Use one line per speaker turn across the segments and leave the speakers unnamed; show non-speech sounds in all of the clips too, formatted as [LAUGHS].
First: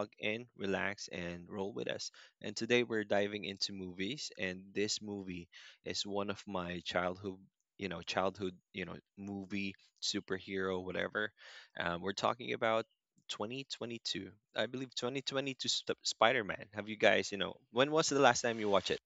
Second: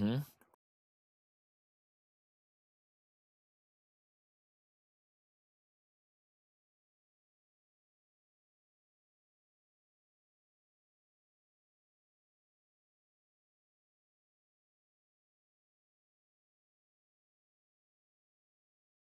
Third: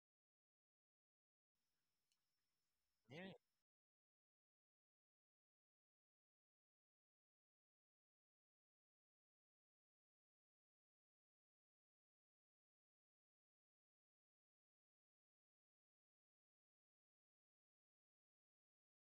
Mm-hmm.
in, relax, and roll with us. And today we're diving into movies, and this movie is one of my childhood, movie, superhero, whatever. We're talking about 2022, I believe 2022 Spider-Man. Have you guys, you know, when was the last time you watched it?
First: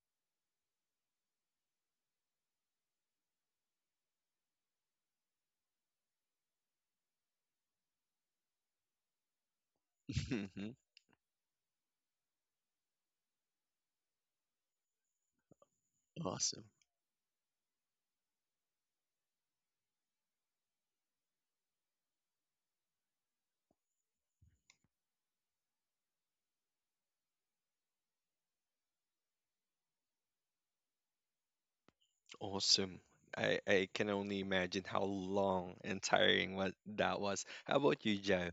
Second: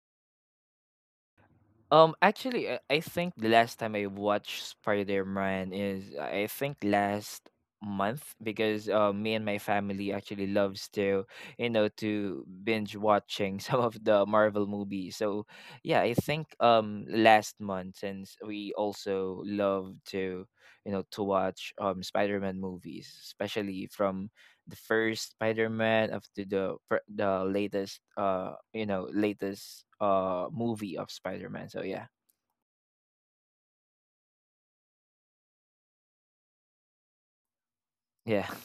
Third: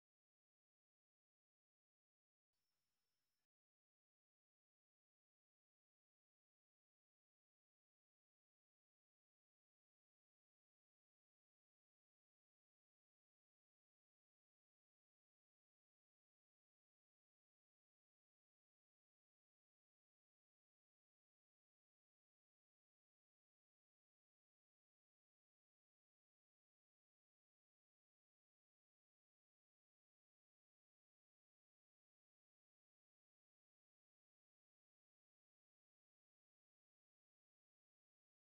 Actually, I think the last time I watched Spider Man is I think last month because me and my family
[LAUGHS]
actually
Mhm.
loves to you know to binge watching [LAUGHS] some of the Marvel movies. So yeah, I think
Awesome.
last month since we also love to you know to watch Spider Man movies, especially from the first Spider-Man up to the latest you know latest movie of Spider-Man. So yeah,
Awesome. I can only imagine how long and tiring what that was. How about you,
yeah.
Joe?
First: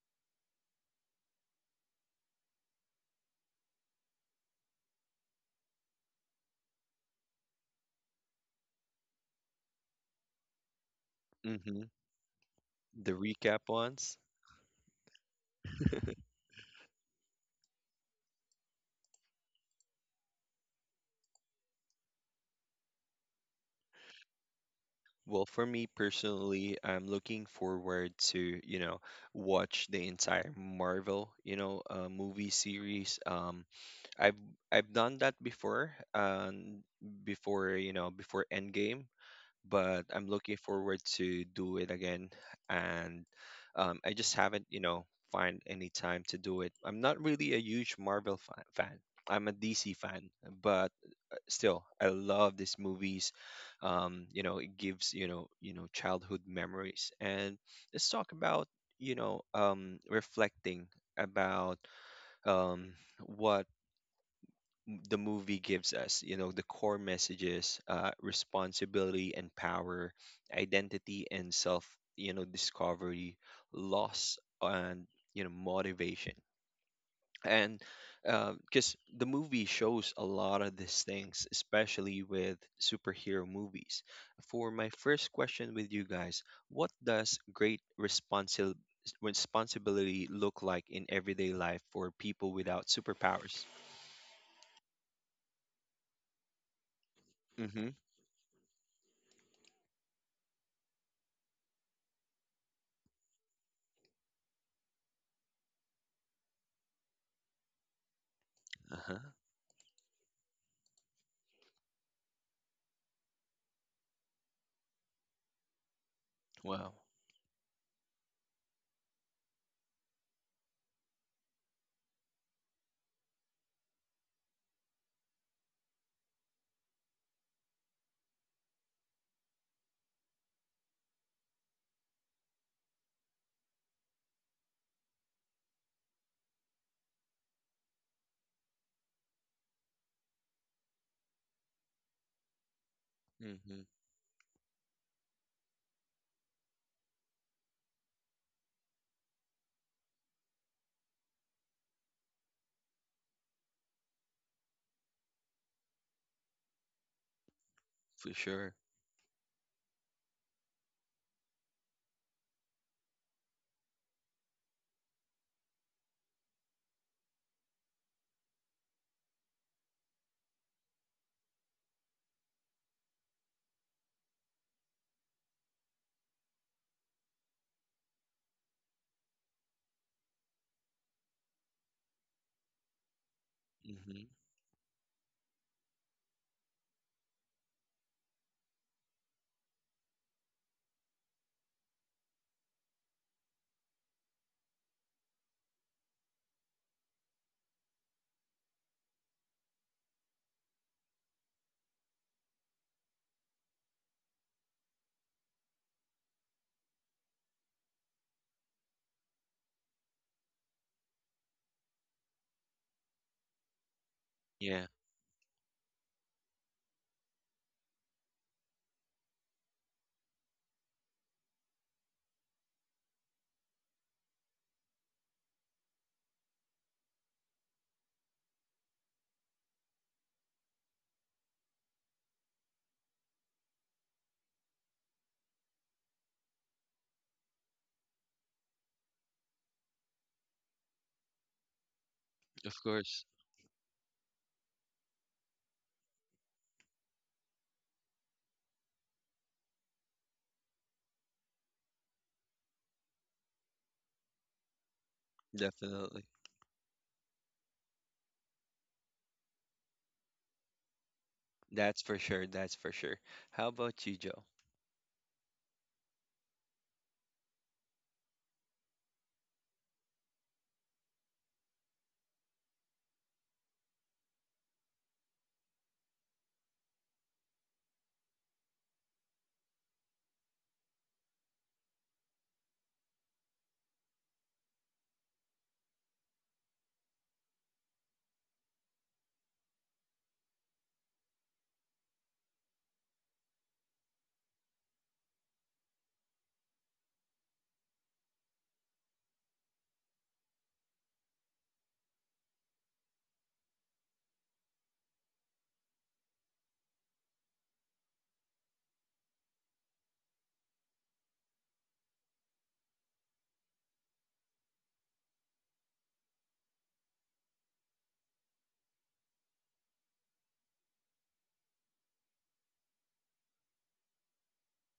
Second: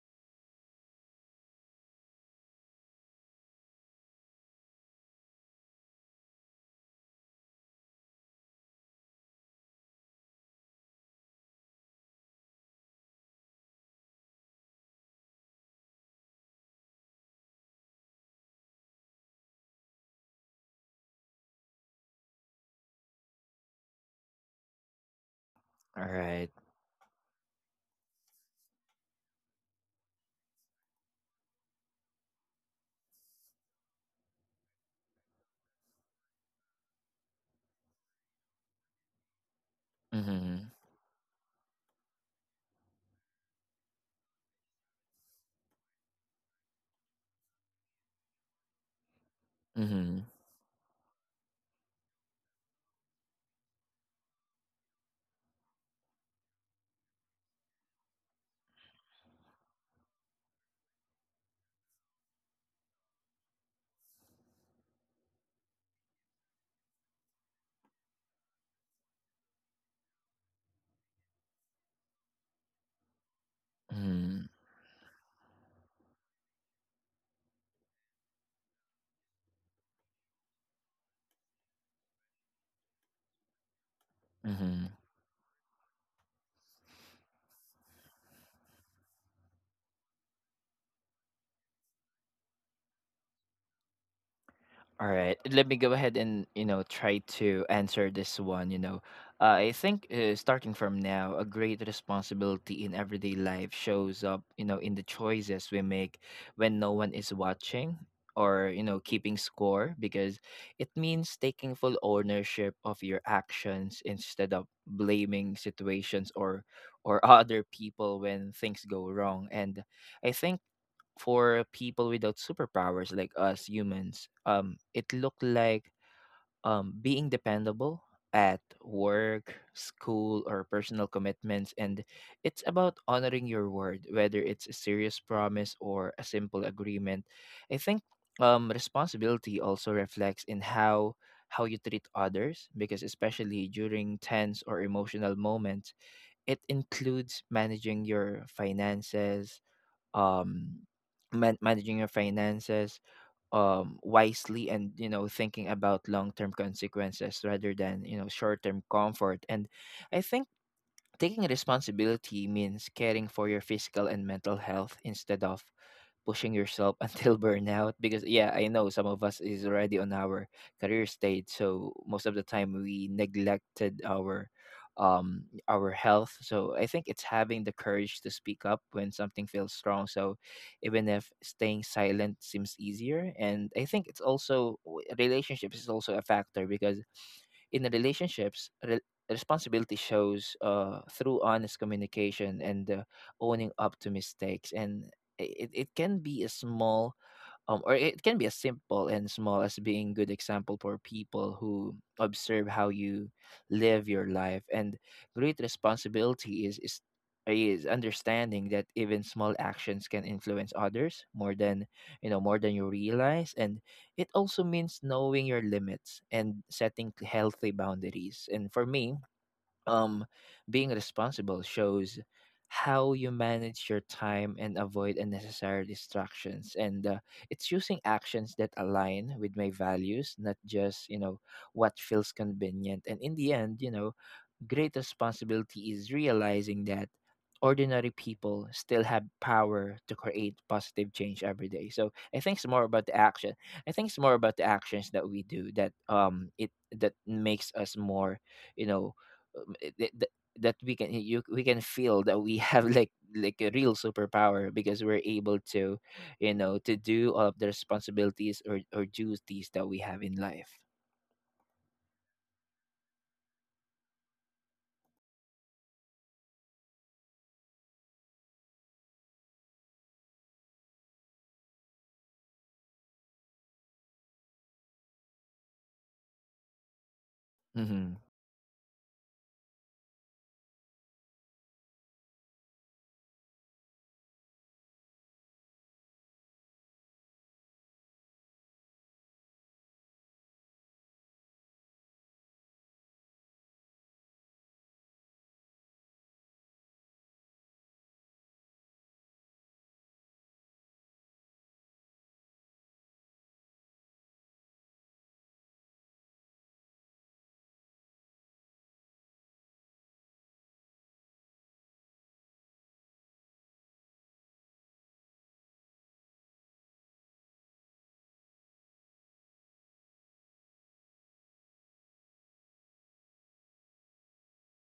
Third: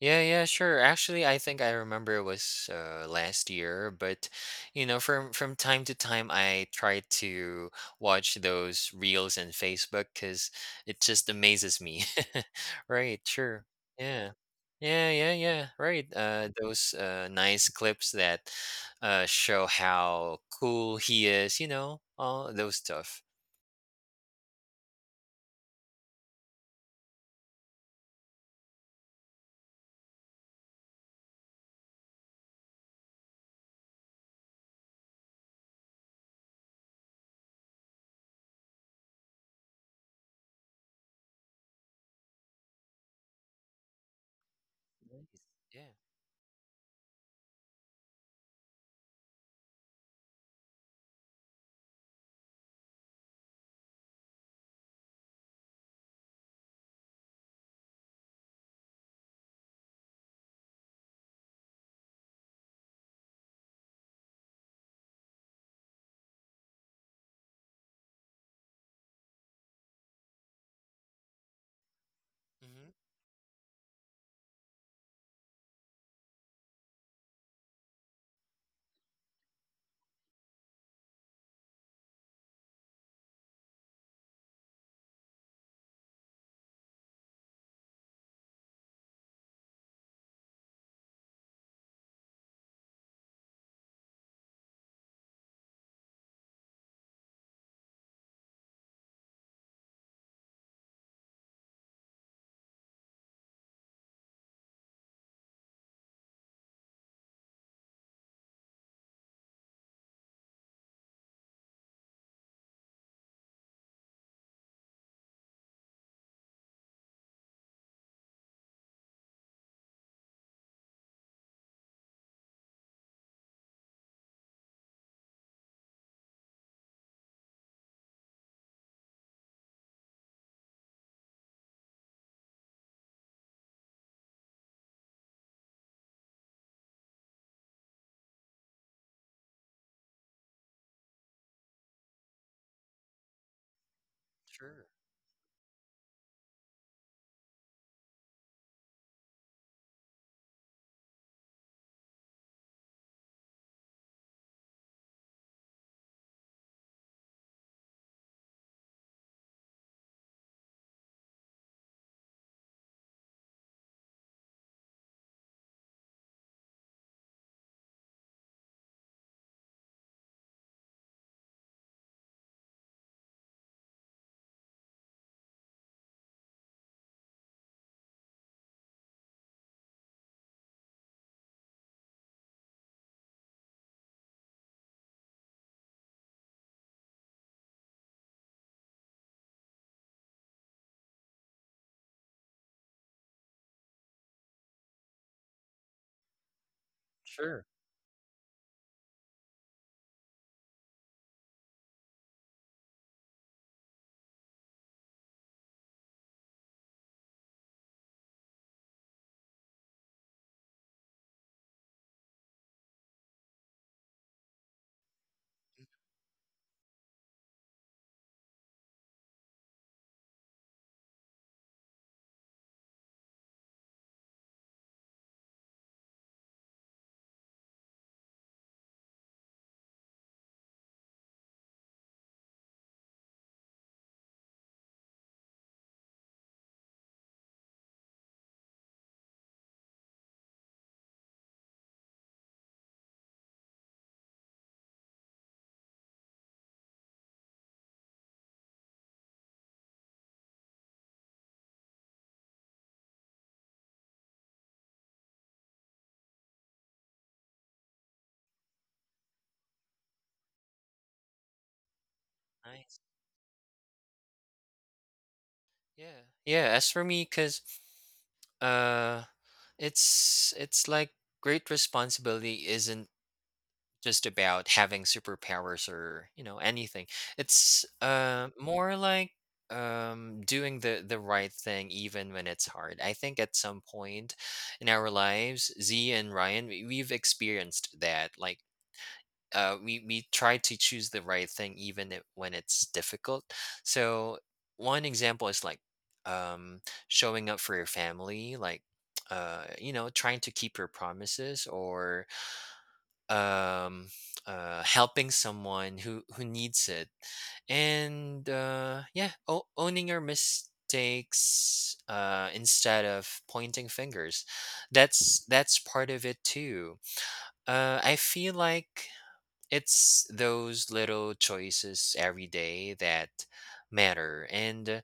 Yeah, yeah, sure. Actually, I think I remember it was last year, but you know, from time to time, I try to watch those reels on Facebook because it just amazes
Mm-hmm.
me. [LAUGHS]
The
Right, sure.
recap ones?
Yeah. Yeah, yeah, yeah. Right.
[LAUGHS]
Those nice clips that show how cool he is, you know, all those stuff.
Well, for me
[LAUGHS] All right.
personally, I'm looking forward to, you know, watch the entire Marvel, you know, movie series. I've I've done that before, before, you know, before Endgame. But I'm looking
Mm-hmm.
forward to do it again. And I just haven't, you know,
Nice.
find
Yeah.
any time to do it. I'm not really a huge Marvel fan. I'm a DC
Mm-hmm.
fan, but still, I love these movies. You know, it gives you know, childhood memories. And let's talk about you know, reflecting about um, what the movie gives us, you know, the core messages, responsibility and power, identity and self, you know,
Mm-hmm.
discovery, loss and, you know, motivation. And because the movie shows a lot of these things, especially with superhero movies, for
Mm-hmm.
my first question with you guys, what does great responsibility look like in everyday life for people without superpowers?
All right, let me go ahead and you know try to
Mm-hmm.
answer this one. You know, I think starting from now, a great responsibility in everyday life shows up. You know, in the choices we make when no one is watching or you know keeping score, because it means taking full ownership of your actions instead of blaming situations or
Wow.
or [LAUGHS] other people when things go wrong. And I think for people without superpowers like us humans, it looked like being dependable at work, school, or personal commitments. And it's about honoring your word, whether it's a serious promise or a simple agreement. I think responsibility also reflects in how you treat others, because especially
Mm-hmm.
during tense
Sure.
or emotional moments it includes managing your finances um managing your finances wisely and you know thinking about long-term consequences rather than you
For
know
sure.
short-term comfort. And I think taking responsibility means caring for your physical and mental health instead of pushing yourself [LAUGHS] until burnout, because yeah I know some of us is already on our career stage, so most of the time we neglected um our health. So I think it's having the courage to speak up when something feels strong, so even if staying silent seems easier. And I think it's
Mm-hmm.
also relationships is also a factor, because in the relationships responsibility shows through honest communication and owning up to mistakes. And it can be a small
Sure.
or it can be as simple and small as being good example for people who observe how you live your life. And great responsibility is understanding that even small actions can influence others more than you know more than you realize. And it also
Yeah,
means knowing your limits and setting healthy boundaries. And for me, um being responsible shows how you manage your time and avoid unnecessary distractions. And it's using actions that align with my values, not just you know what feels convenient. And in the end, you know, great responsibility is realizing that ordinary people still have power to create positive change every day. So I think it's
of
more about the
course.
action. I think it's more about the actions that we do that it that makes us more, you know, that we can feel that we [LAUGHS] have like a real superpower, because we're able to
Definitely.
you know to do all of the responsibilities or duties that we have in life.
That's for sure. That's
Nice.
for sure. How about you, Joe?
Yeah. Yeah. As for me, because uh, it's like great responsibility isn't just about having superpowers or you know anything. It's
Mhm.
more like doing the right thing even when it's hard. I think at some point in our lives, Z and Ryan, we've experienced that. Like we try to choose the right thing even it, when it's difficult. So one example is like um, showing up for your family, like you know, trying to keep your promises or um, helping someone who needs it, and yeah, owning your mistakes instead of pointing fingers. That's part of it too. I feel like it's those little choices every day that matter, and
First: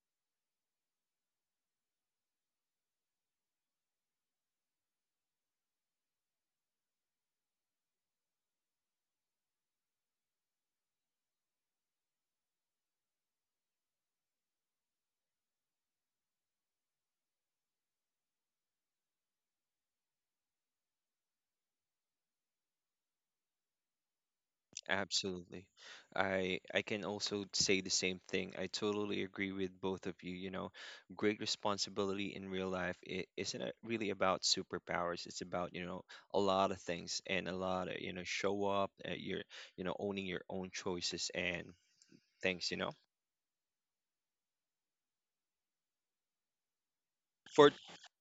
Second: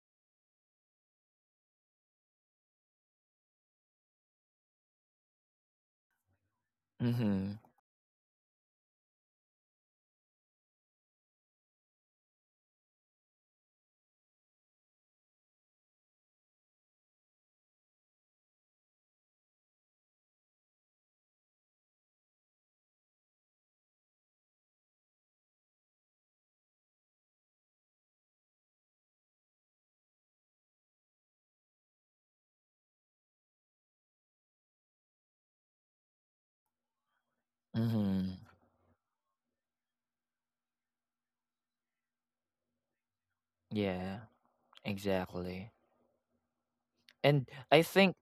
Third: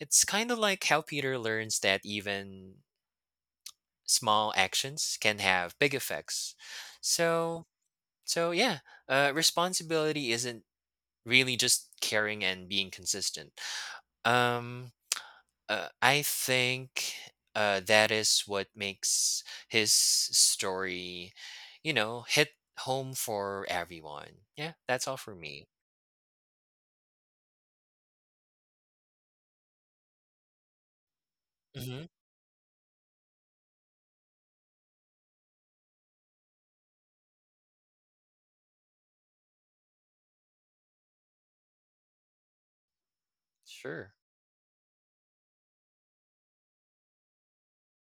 it's kind of like how Peter learns that even small actions can have big effects.
Mhm.
So so yeah, responsibility isn't really just caring and being consistent. um I think that is what makes his story, you know, hit home for everyone. Yeah, that's all for
Absolutely.
me.
I can also say the same thing. I totally agree with both of you. You know, great
Mm-hmm.
responsibility in real life it isn't really about superpowers. It's about, you know, a lot of things and a lot of, you know,
Mhm.
show up, your, you know, owning your own choices and things, you know.
Sure,
Yeah. Exactly. And
For
I think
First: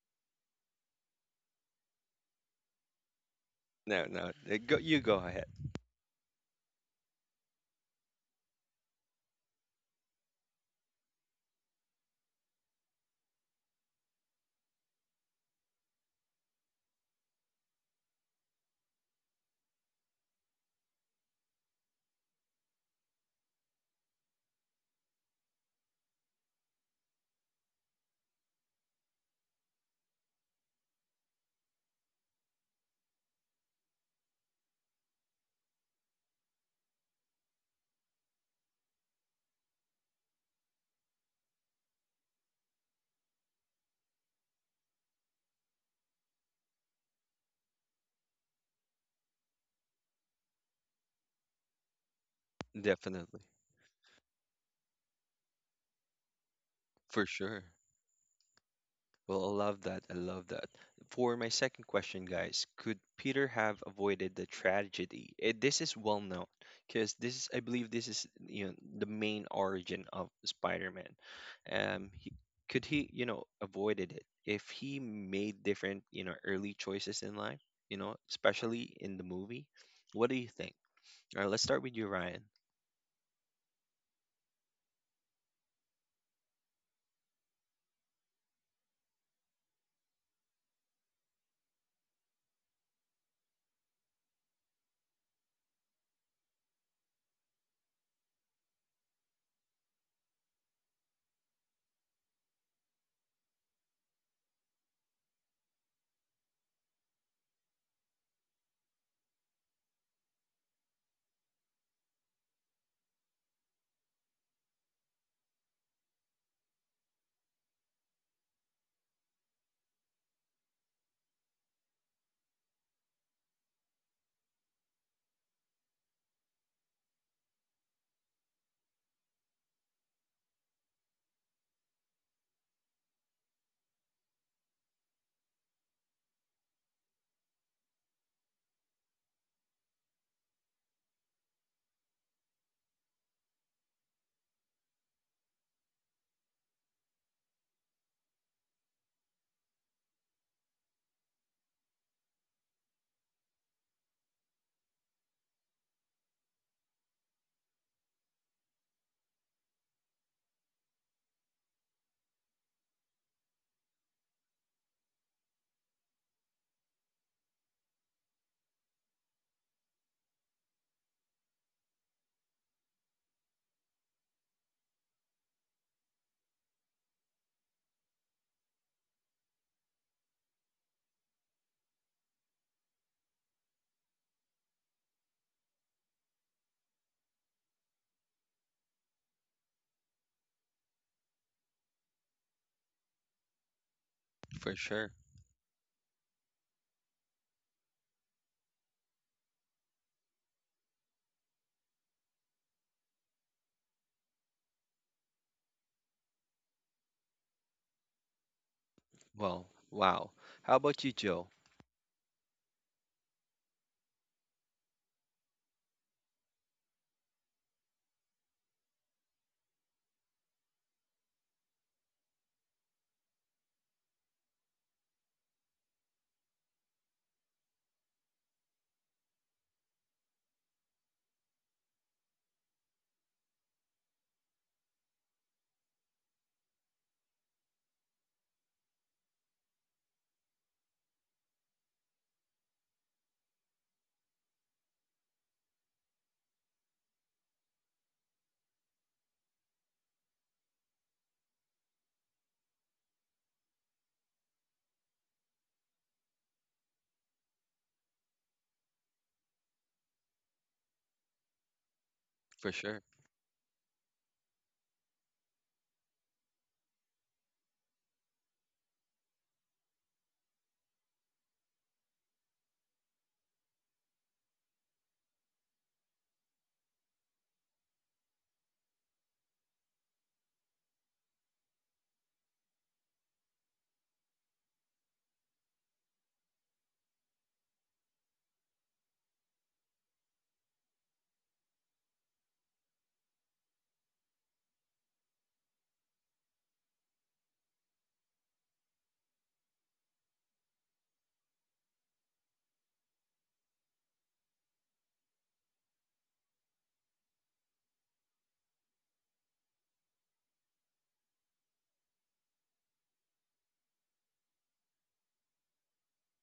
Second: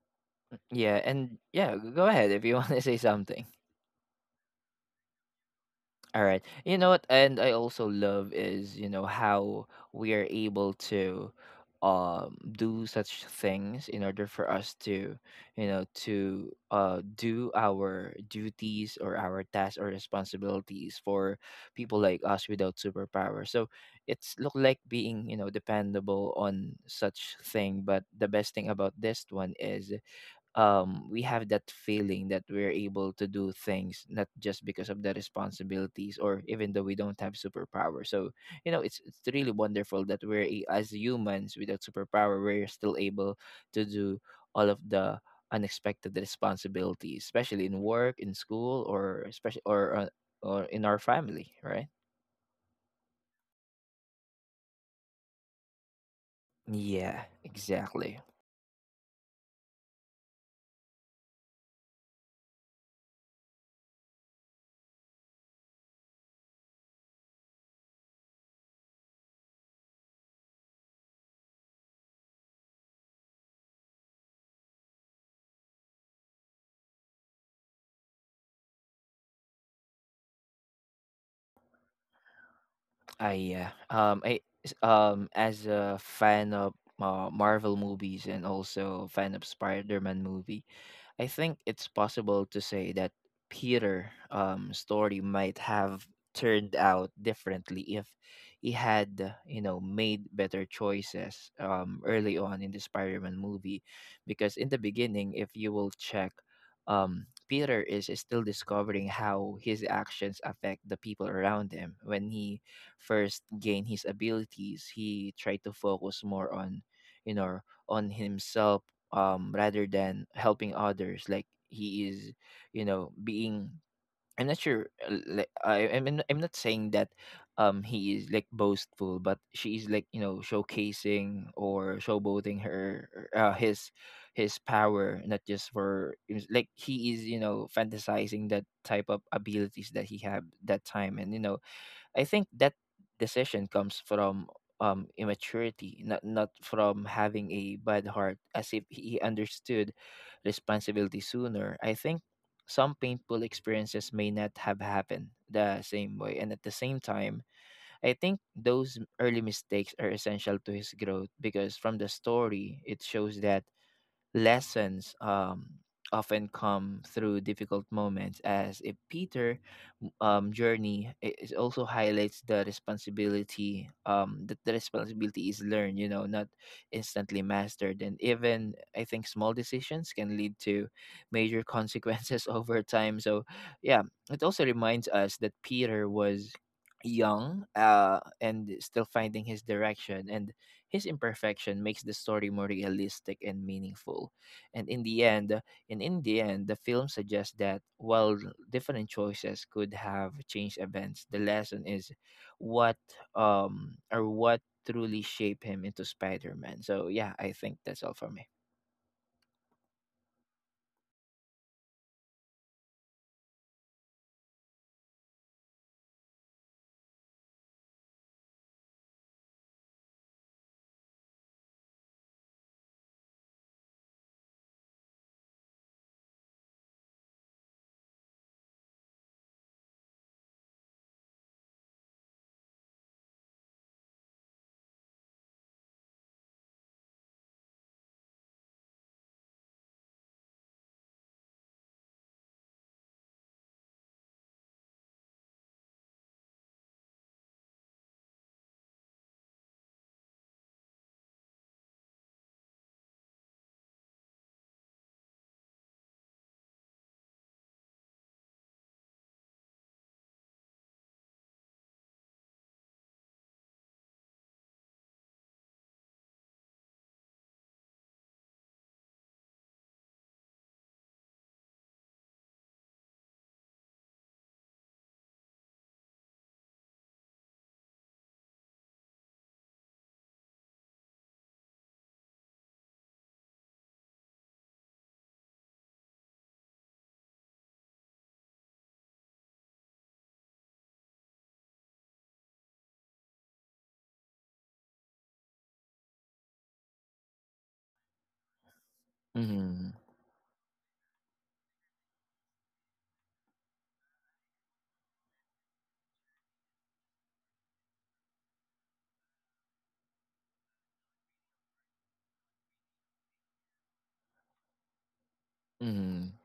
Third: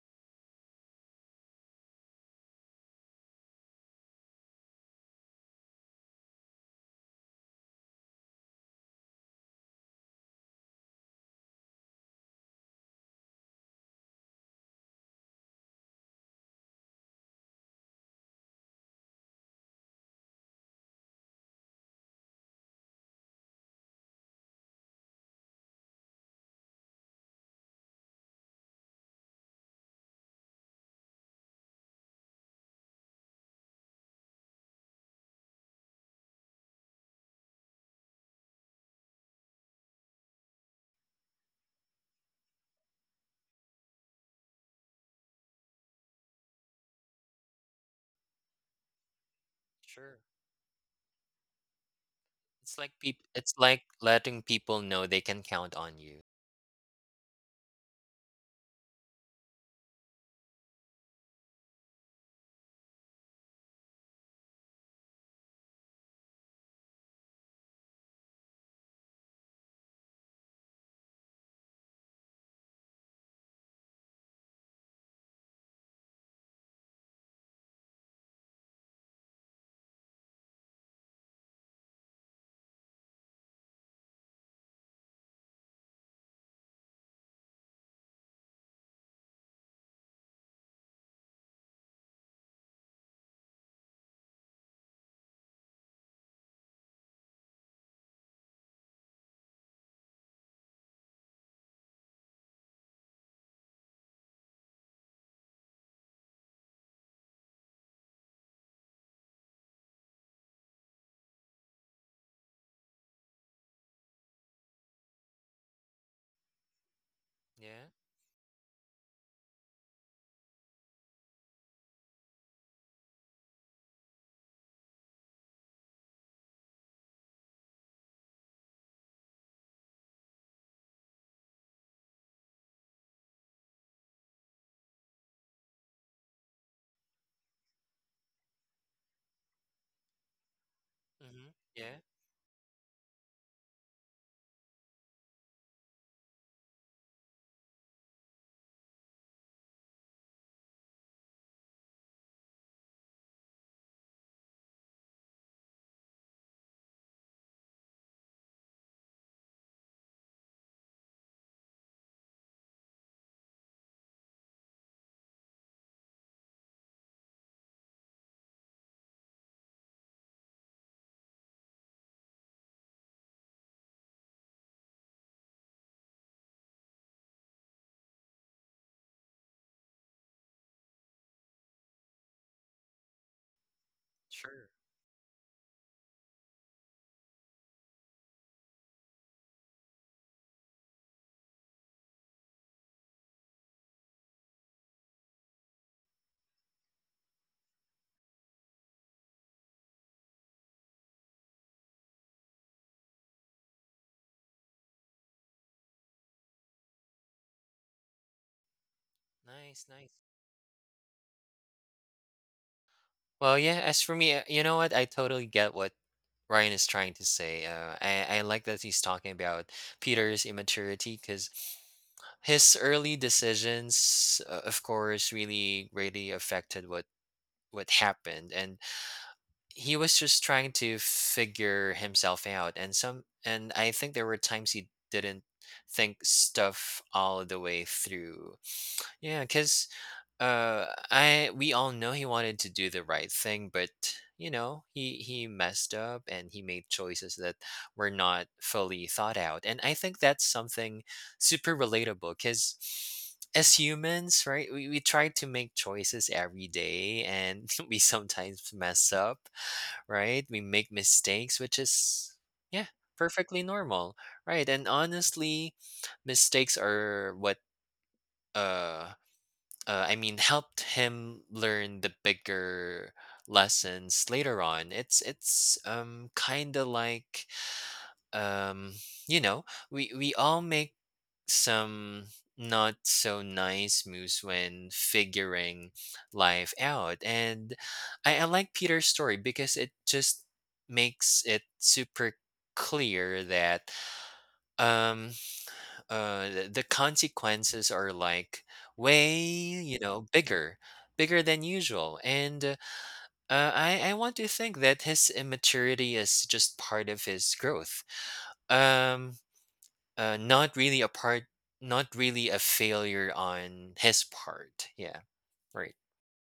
yeah, and yeah, go ahead if you [LAUGHS] want to say something.
no, no. Go, you go ahead.
All right. You know what and I also love is, you know, how we are able to do such things in order for us to, you know, to do our duties or our tasks or responsibilities for people like us without superpower. So it's look like being, you know, dependable on such thing, but the best thing about this one is we have that feeling that we're able to do things not just because of the responsibilities or even though we don't have superpower. So you know, it's really wonderful that as humans without superpower, we're still able to do all of the unexpected responsibilities, especially in work, in school, or especially
sure.
or in our family, right?
Definitely.
It's like letting people know they can count on you.
For
Yeah,
sure.
exactly.
Well, I love that. I love that. For my second question, guys, could Peter have avoided the tragedy? It, this is well known because this is, I believe, this is you know the main origin of Spider-Man. He, could he, you know, avoided it if he made different, you know, early choices in life, you know, especially in the movie? What do you think? All right, let's start with you, Ryan.
As a fan of Marvel movies and also fan of Spider-Man movie, I think it's possible to say that Peter story might have turned out differently if he had you know made better choices early on in the Spider-Man movie, because in the beginning if you will check Peter is still discovering how his actions affect the people around him. When he first gained his abilities he tried to focus more on you know
Yeah.
on himself rather than helping others, like he is you know being I'm not sure like I I'm, I mean, I'm not saying that he is like boastful, but she is like you know showcasing or showboating her his power, not just for it's like he is you know fantasizing that type of abilities that he had that time. And you
Mm-hmm.
know
Yeah.
I think that decision comes from immaturity, not from having a bad heart, as if he understood responsibility sooner. I think some painful experiences may not have happened the same way, and at the same time, I think those early mistakes are essential to his growth, because from the story, it shows that lessons often come through difficult moments, as if peter journey it is also highlights the responsibility, that the responsibility is learned you know not instantly mastered. And even I think small decisions can lead to major consequences [LAUGHS] over time, so yeah it also
Sure.
reminds us that peter was young and still finding his direction, and his imperfection makes the story more realistic and meaningful.
For
And in
sure.
the end, and in the end, the film suggests that while different choices could have changed events, the lesson is what or what truly shaped him into Spider-Man. So yeah, I think that's all for me.
Well,
Nice, nice.
wow. How about you, Joe?
Well, yeah. As for me, you know what? I totally get what Ryan is trying to say. I like that he's talking about Peter's immaturity because his early decisions, of course, really affected what happened. And he was just trying to figure himself out, and I think there were times he didn't think stuff all the way through. Yeah, because I we all know he wanted to do the right thing, but you know, he messed up and he made choices that were not fully thought out. And I think that's something super relatable, because as humans, right, we try to make choices every day, and [LAUGHS] we sometimes mess up, right? We make mistakes, which is,
For
yeah,
sure.
perfectly normal, right? And honestly, mistakes are what, uh, I mean, [LAUGHS] helped him learn the bigger lessons later on. It's kind of like, um you know, we all make some not so nice moves when figuring life out. And I like Peter's story because it just makes it super clear that um the consequences are like, way,
Mm-hmm.
you know, bigger, bigger than usual. And I want to think that his immaturity is just part of his growth, um not really a part, not really a failure on his part. Yeah, right.
Mm-hmm.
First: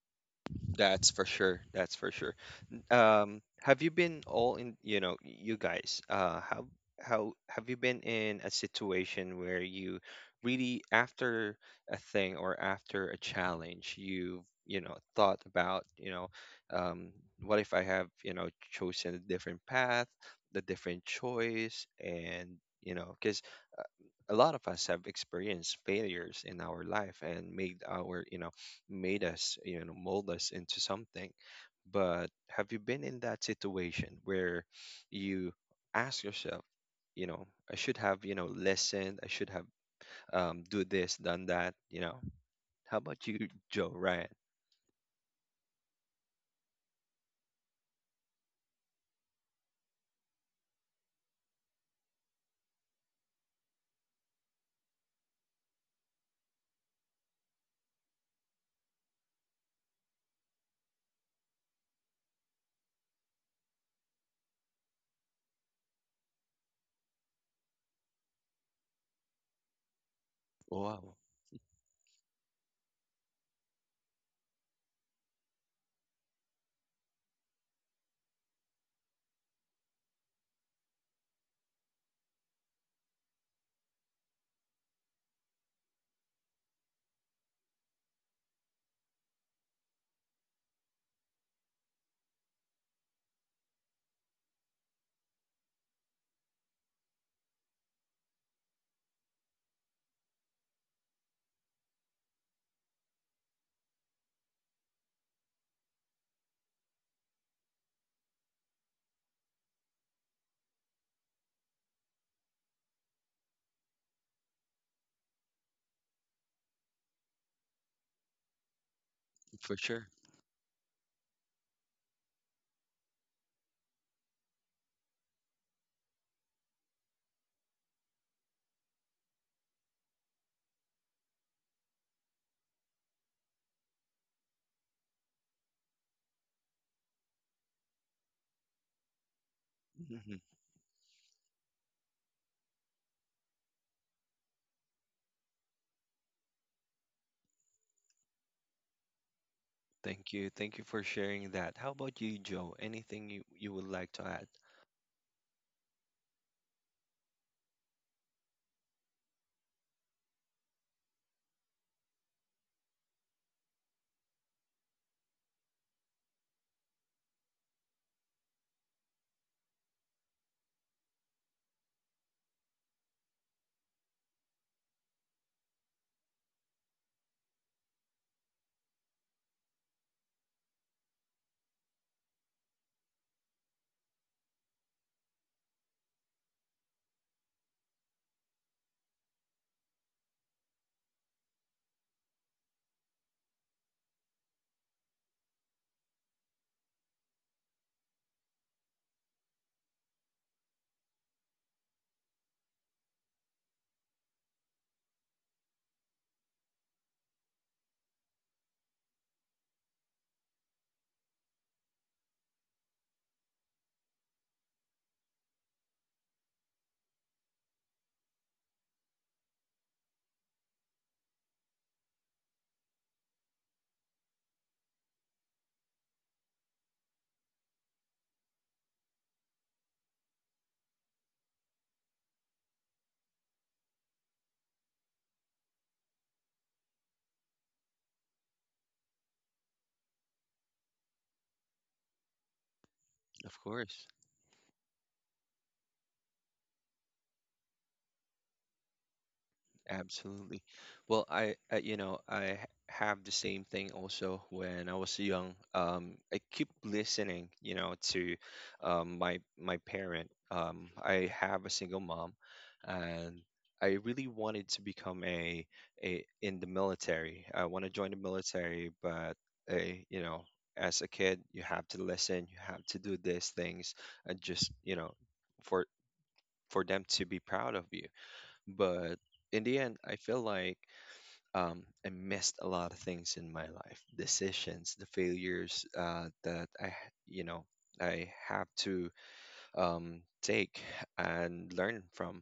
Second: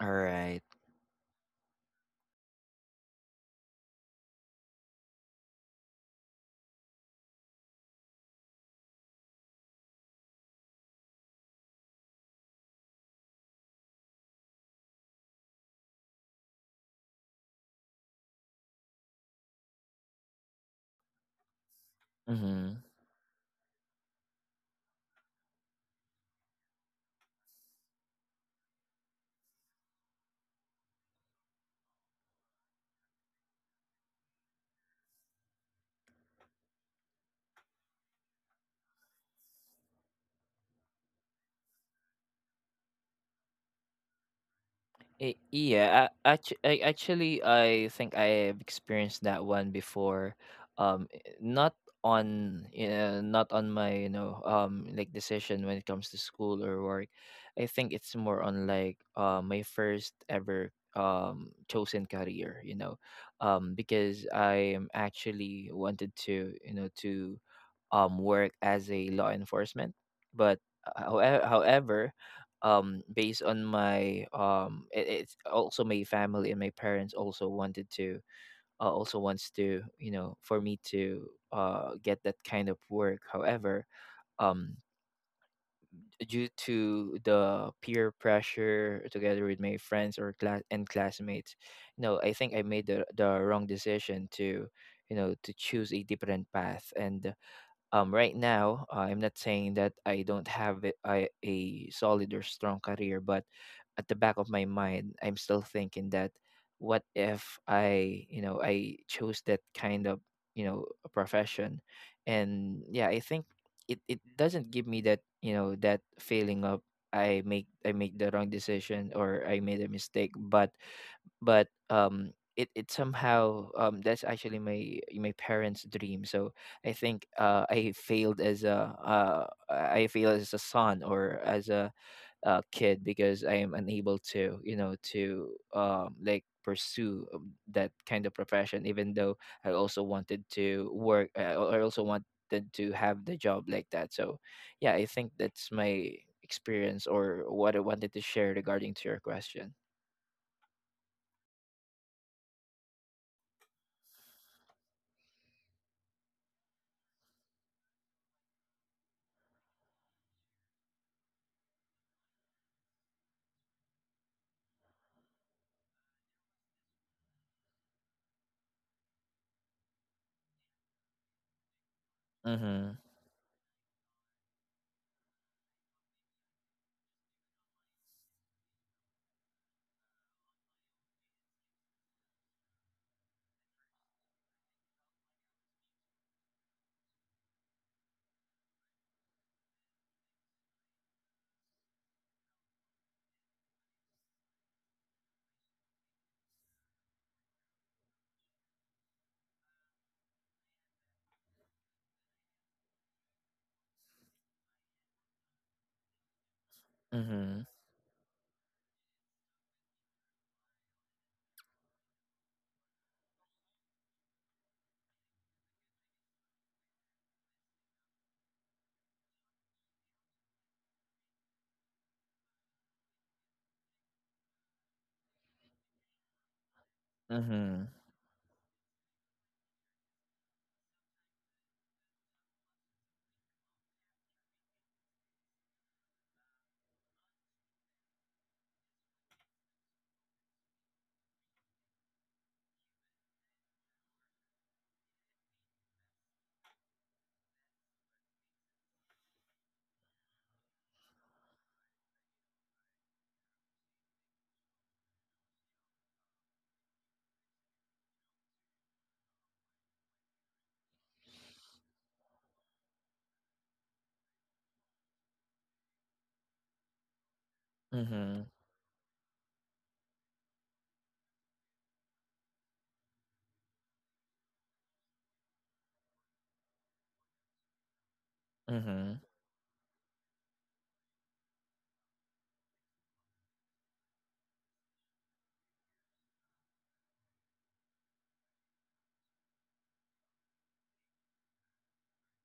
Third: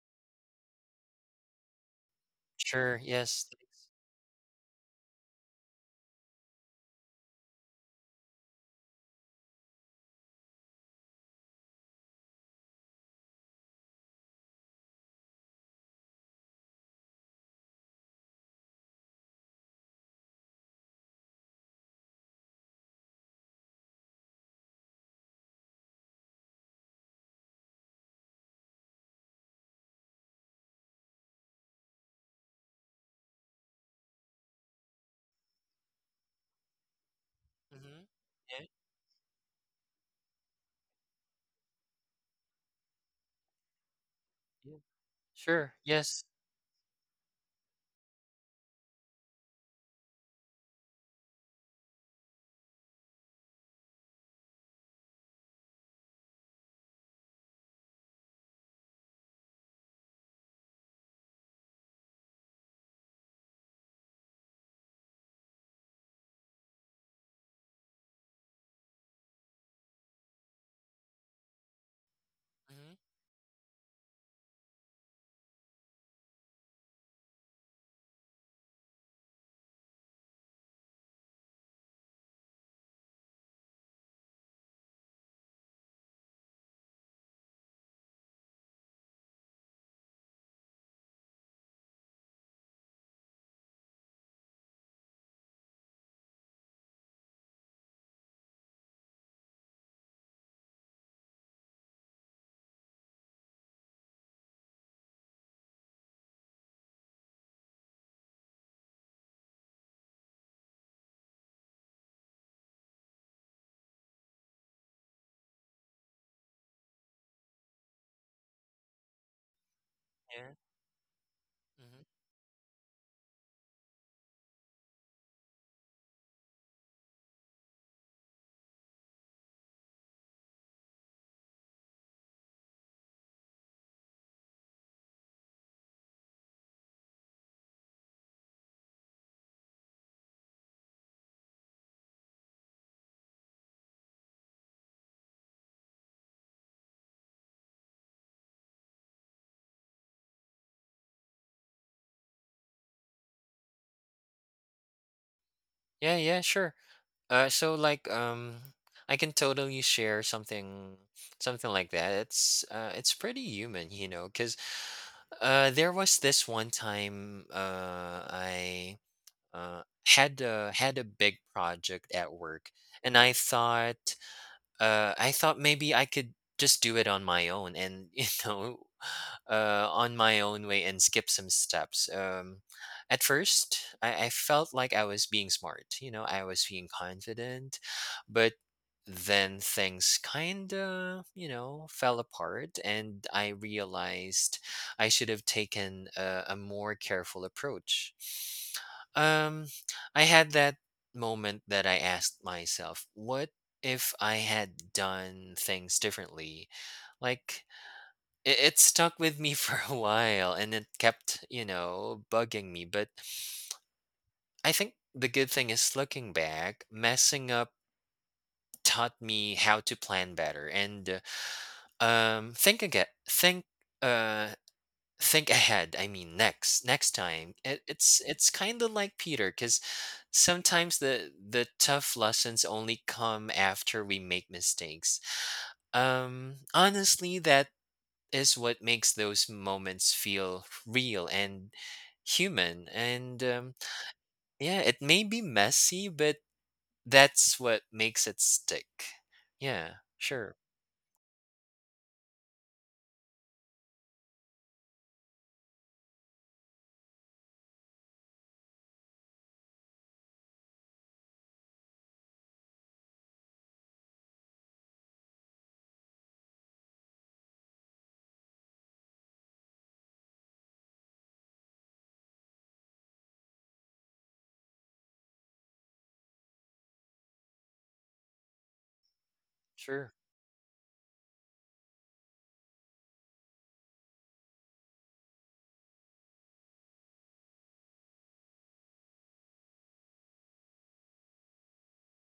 All right.
That's for sure. That's for sure.
Sure.
And
Yes.
have you been all in, you know, you guys, how have you been in a situation where you really after a thing or after a challenge, you've, you know, thought about, you know, um, what if I have, you know, chosen a different path, a different choice, and
Mm-hmm.
you know, because a lot of us have experienced failures in our life and made our you know made us you know mold us into something, but have you been in that situation where you ask yourself, you know, I should
Mm-hmm.
have, you know,
Yeah,
listened, I should have do this, done that, you know? How about you, Joe Ryan?
yeah.
Eh,
Sure.
yeah,
Yes.
I, actually, I think I've experienced that one before. Not on, not on my, you know, like decision when it comes to school or work. I think it's more on like my first ever chosen career, you know, because I am actually wanted to, you know, to work as a law enforcement, but
Wow,
however
Mm-hmm.
based on my it's also my family and my parents also wanted to also wants to you know for me to get that kind of work. However, um due to the peer pressure together with my friends or classmates, no I think I made the wrong decision to you know to choose a different path. And right now I'm not saying that I don't have it, I, a solid or strong career, but at the back of my mind I'm still thinking that what if I you know I chose that kind of you know profession. And yeah I think it doesn't give me that you know that feeling of I make the wrong decision or I made
for
a
sure.
mistake,
Yeah.
but
Mm-hmm.
it somehow that's actually my my parents dream. So I think I failed as a son or as a, kid, because I am unable to you know to like pursue that kind of profession, even though I also
Hmm.
wanted to work I also wanted to have the job like that. So yeah I think that's my experience or what I wanted to share regarding to your question.
Thank you. Thank you for sharing that. How about you, Joe? Anything you, you would like to add?
Yeah. Yeah. Sure. So like I can totally share something, something like that. It's pretty human, you know, because there was this one time I uh had a big project at work,
Mm-hmm.
and I thought maybe I could just do it on my own and, [LAUGHS] you know, on my own way and skip some steps. At first, I felt like I was being smart, you know, I was being confident, but then things kind of, you know, fell apart, and I realized I should have taken a more careful approach. Um, I had that moment that I asked myself, what if I had done things differently,
Mm-hmm.
like it stuck with me [LAUGHS] for a while and it kept, you know, bugging me. But I think the good thing is, looking back, messing up taught me how to plan better and think again uh think ahead, I mean next next time.
Mhm.
It's kind of like Peter, because sometimes the tough lessons only come after we make mistakes. Honestly, that is what makes those moments feel real and human. And
Of course.
yeah, it may be messy, but that's what makes it stick. Yeah, sure,
Absolutely. Well, uh, you know, have the same thing also when I was young. I keep listening, you know, to my my parent. I have a single mom, and I really wanted to become a in the military. I want to join the
Mhm.
military, but a, you know, as a kid, you have to listen, you have to do these things, and just, you know, for for them to be proud of you,
Mhm.
but in the end,
sure,
I feel like I missed a lot of things in my life, decisions, the failures that you know, I have to take and learn from.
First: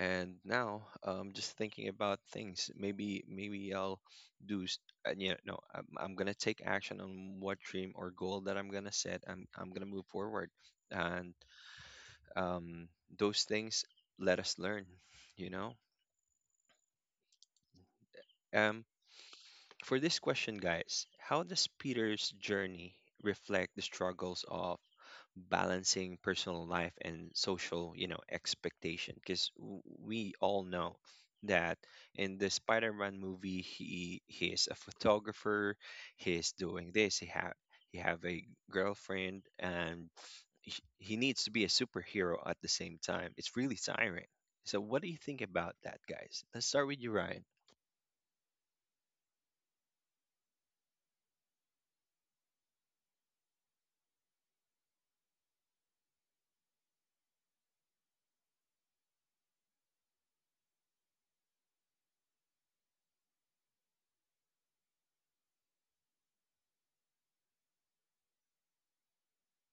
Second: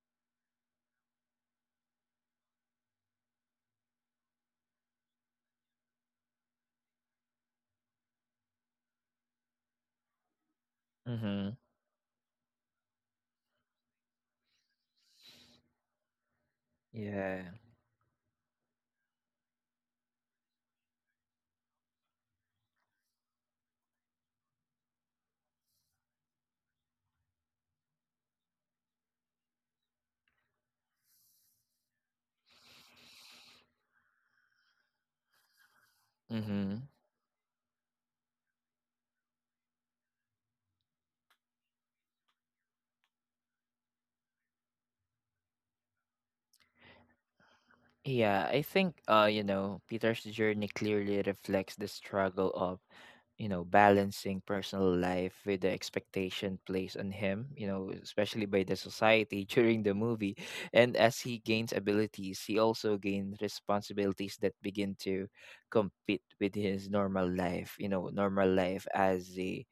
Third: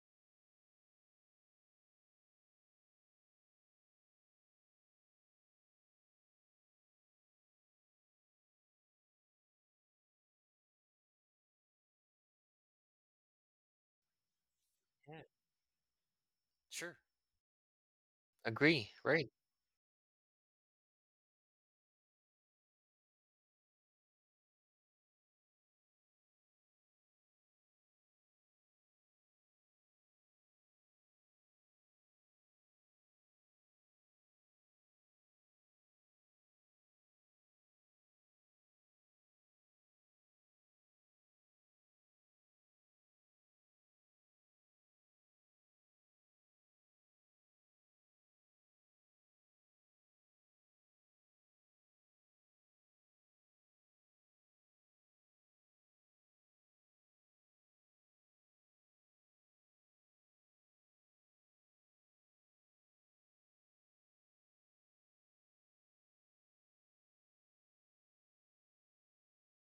And now, just thinking about things, maybe maybe do, s- you know, no, I'm gonna take action on what dream or goal that I'm gonna set. I'm gonna move forward, and
Mhm.
um, those things let us learn,
yeah,
you know.
sure.
Yeah.
Um,
Agree, right?
For this question, guys, how does Peter's journey reflect the struggles of balancing personal life and social, you know, expectation? Because we all know that in the Spider-Man movie, he is a photographer. He's
Mhm.
doing this. He have a girlfriend, and he, he needs to be a superhero at the same time. It's really tiring. So, what do you think about that, guys? Let's start with you, Ryan,
Yeah, I think you know, Peter's journey clearly reflects the struggle of, you know, balancing personal life with the expectation placed on him, you know, especially by the society [LAUGHS] during the movie. And as he gains abilities, he also gains responsibilities that begin to compete with his normal life, you know, normal life as a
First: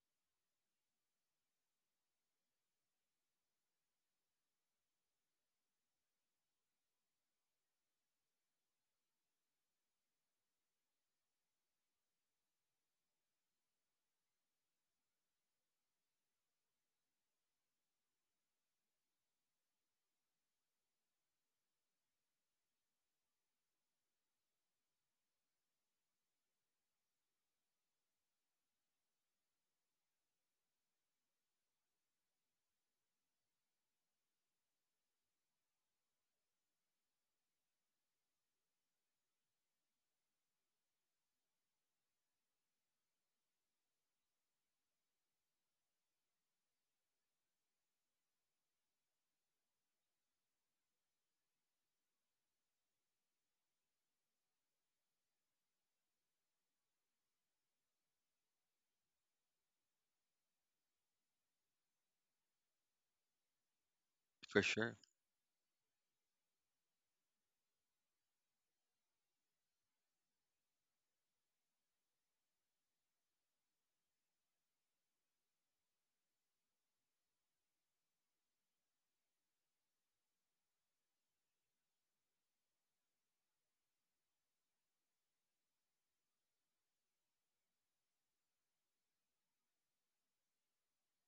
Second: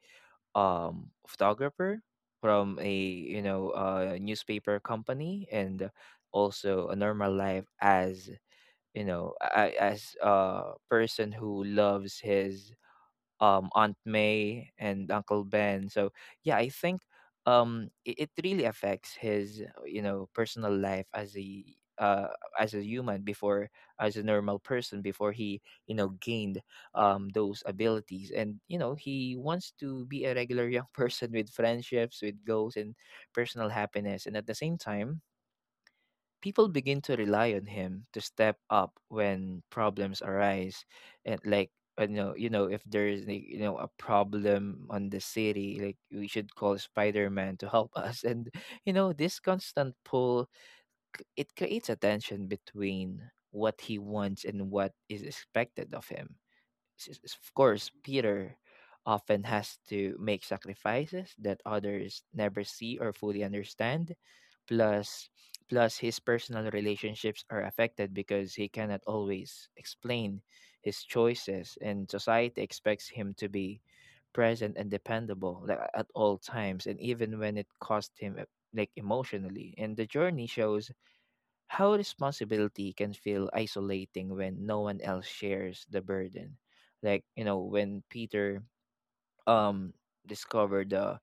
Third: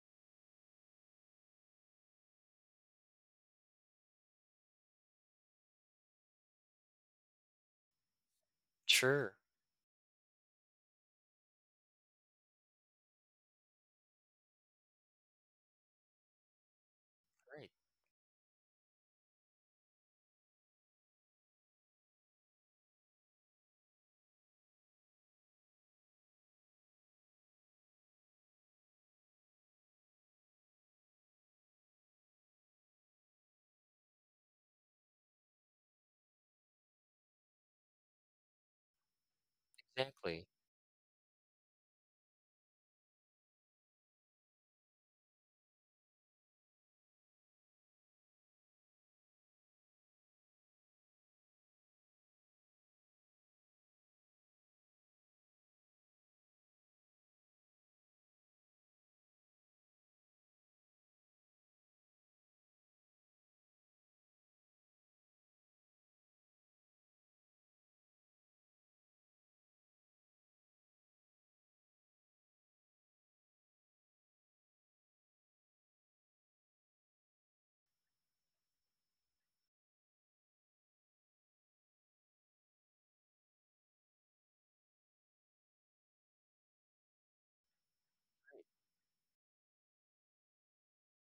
photographer from a you know newspaper company, and also a normal life as you
Sure,
know as a person who loves his Aunt May and Uncle Ben. So yeah, I think
right,
it really affects his personal life uh, as a human before, as a normal person before he gained those abilities, and you know he wants to be a regular young [LAUGHS] person with friendships, with goals, and personal happiness. And at the same time, people begin to rely on him to step up when problems
exactly.
arise. And like you know, if there is like, you know, a problem on the city, like we should call Spider-Man to help [LAUGHS] us. And you know, this constant pull, it creates a tension between what he wants and what is expected of him. Of course, Peter often has to make sacrifices that others never see or fully understand.
for sure.
Plus, Plus, his personal relationships are affected because he cannot always explain his choices, and society expects him to be present and dependable, like, at all times, and even when it cost him like emotionally. And the journey shows how responsibility can feel isolating when no one else shares the burden. Like, you know, when Peter um discovered the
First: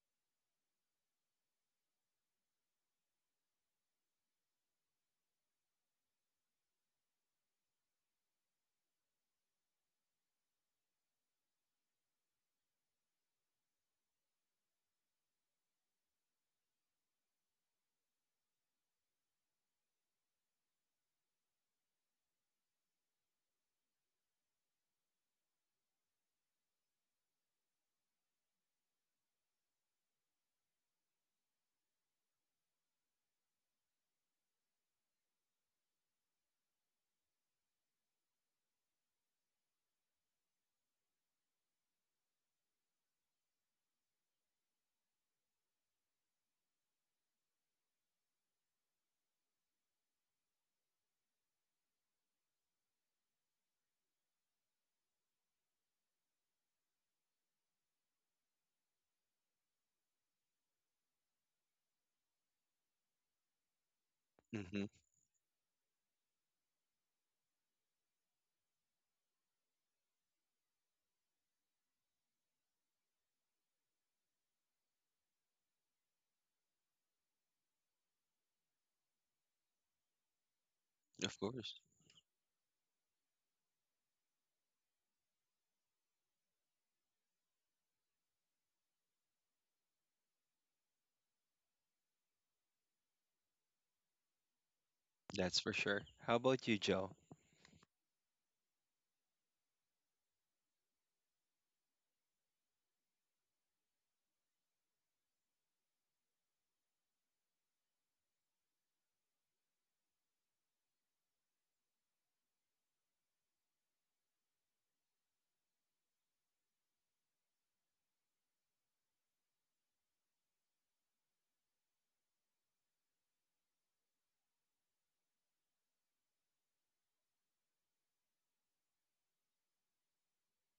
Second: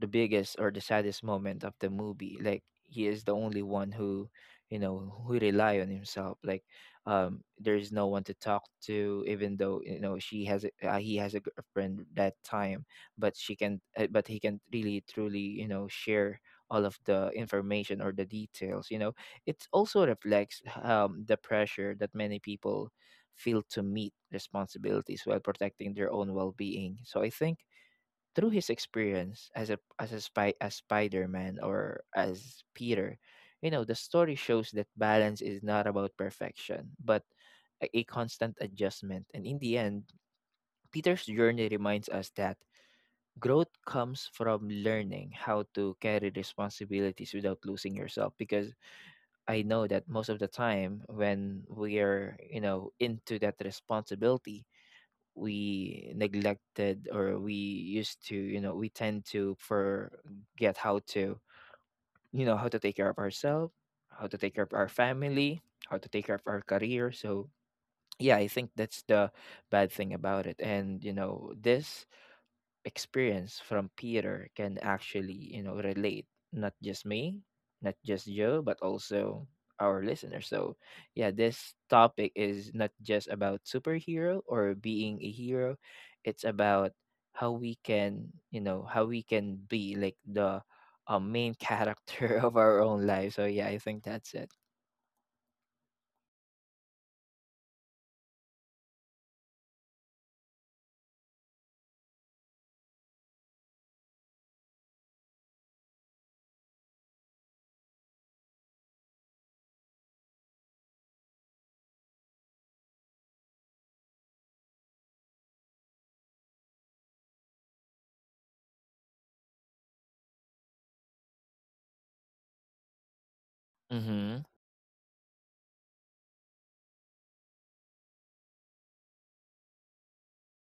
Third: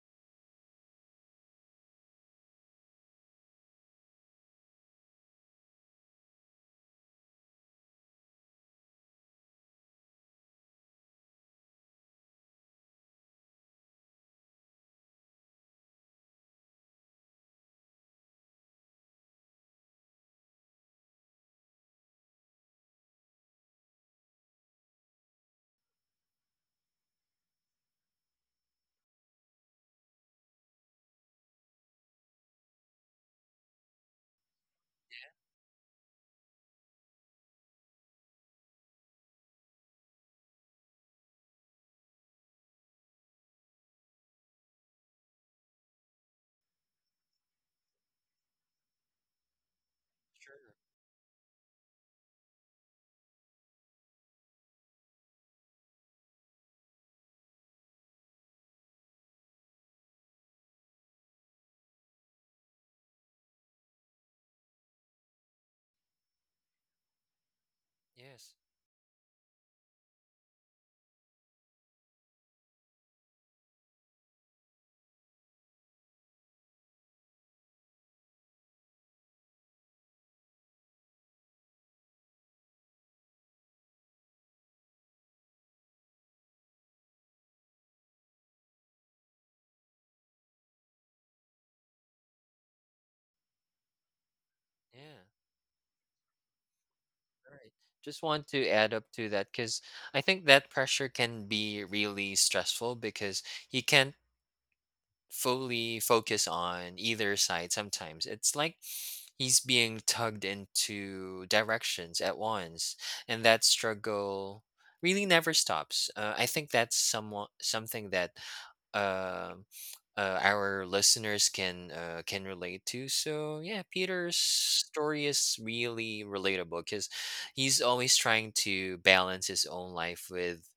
biggest or the saddest moment of the movie. Like, he is the only one who, you know, who rely on himself. Like there is no one to talk to, even though you know she has a, he has a girlfriend that time, but she can, but he can really truly you know share all of the information or the details. You know, it also reflects the pressure that many people feel to meet responsibilities while protecting their own well-being. So I think through his experience as a spy, as Spider-Man or as Peter, you know, the story shows that balance is not about perfection, but a constant adjustment. And in the end, Peter's journey reminds us that growth comes from learning how to carry responsibilities without losing yourself, because I know that most of the time when we are, you know, into that responsibility, we neglected, or we used to you know we tend to forget how to, you know, how to take care of ourselves, how to take care of
Hmm.
our family, how to take care of our career. So yeah, I
Yes,
think that's the bad thing about it. And you know, this experience from Peter can actually, you know, relate not just me, not just Joe, but also our listeners. So, yeah,
Of
this
course.
topic is not just about superhero or being a hero. It's about how we can, you know, how we can be like the main character [LAUGHS] of our own life. So, yeah, I think that's it.
yeah,
That's for sure. How about you, Joe?
right. Just want to add up to that, because I think that pressure can be really stressful, because you can not fully focus on either side sometimes. It's like he's being tugged into directions at once, and that struggle really never stops. I think that's somewhat something that uh, our listeners can relate to. So yeah, Peter's
Mhm.
story is really relatable, because he's always trying to balance his own life with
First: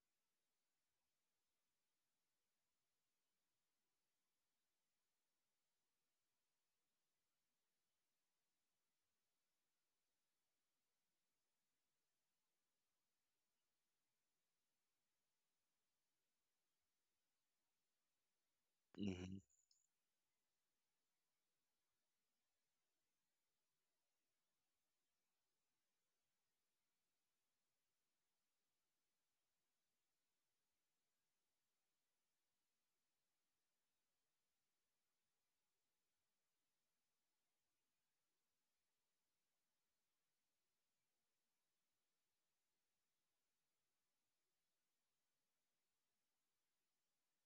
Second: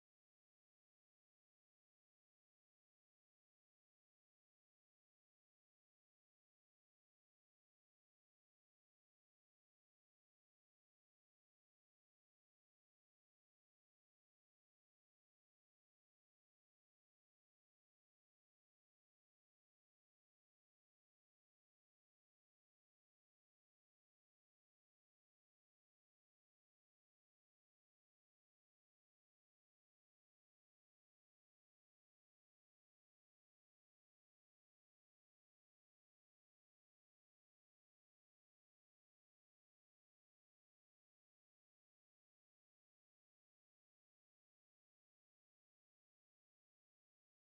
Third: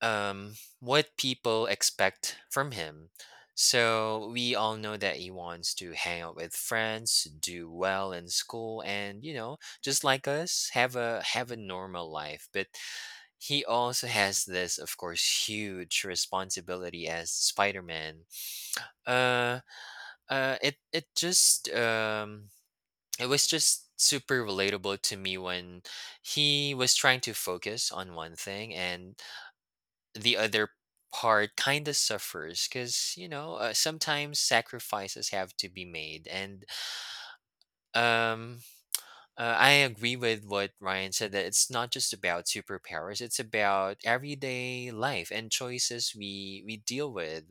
um, what people expect from him. So we all know that he wants to hang out with friends, do well in school, and you know, just like us, have a normal life. But he also has this, of course, huge responsibility as Spider-Man.
Hmm.
Uh, it it just it was just super relatable to me when he was trying to focus on one thing, and the other part kind of suffers, because you know, sometimes sacrifices have to be made. And um I agree with what Ryan said, that it's not just about superpowers, it's about everyday life and choices we deal with,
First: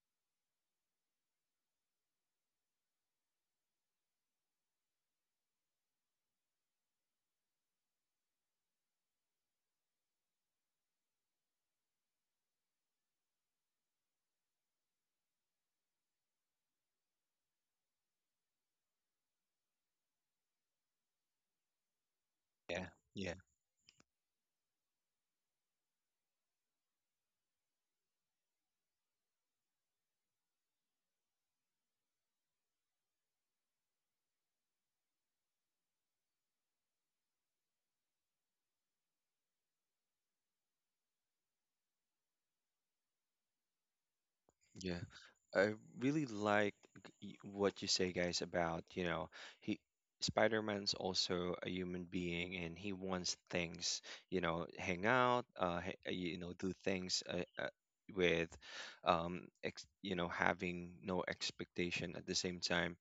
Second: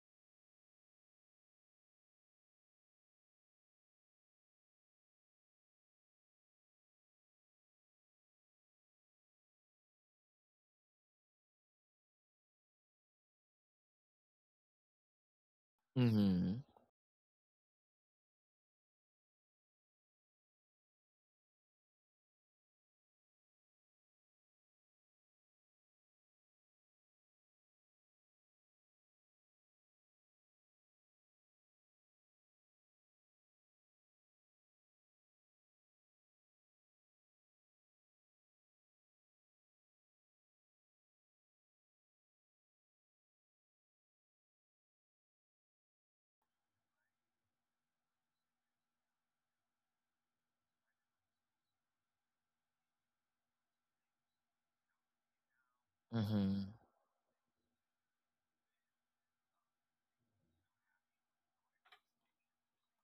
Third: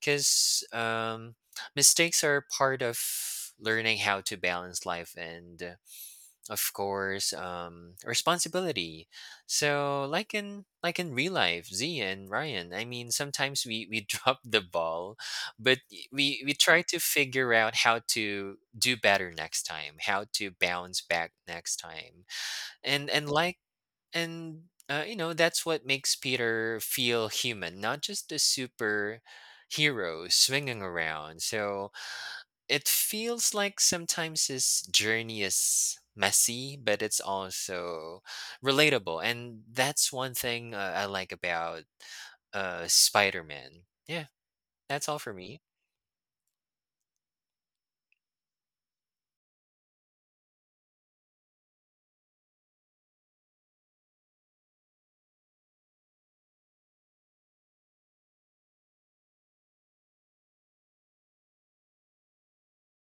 because mistakes are part of learning how to balance life and, of course, responsibility. So, like in real life, Z and Ryan. I mean, sometimes we [LAUGHS] drop the ball, but we
Mhm.
try to figure out how to do better next time, how to bounce back next time,
Yeah,
and and
yeah.
like and you know, that's what makes Peter feel human, not just a super hero swinging around. So it feels like sometimes his journey is messy, but it's also relatable, and that's one thing I like about Spider-Man. Yeah,
Yeah.
that's all for me.
I really like what you say, guys, about, you know, he Spider-Man's also a human being and he wants things, you know, hang out, you know,
Mhm.
do things with, ex you know, having no expectation at the same time,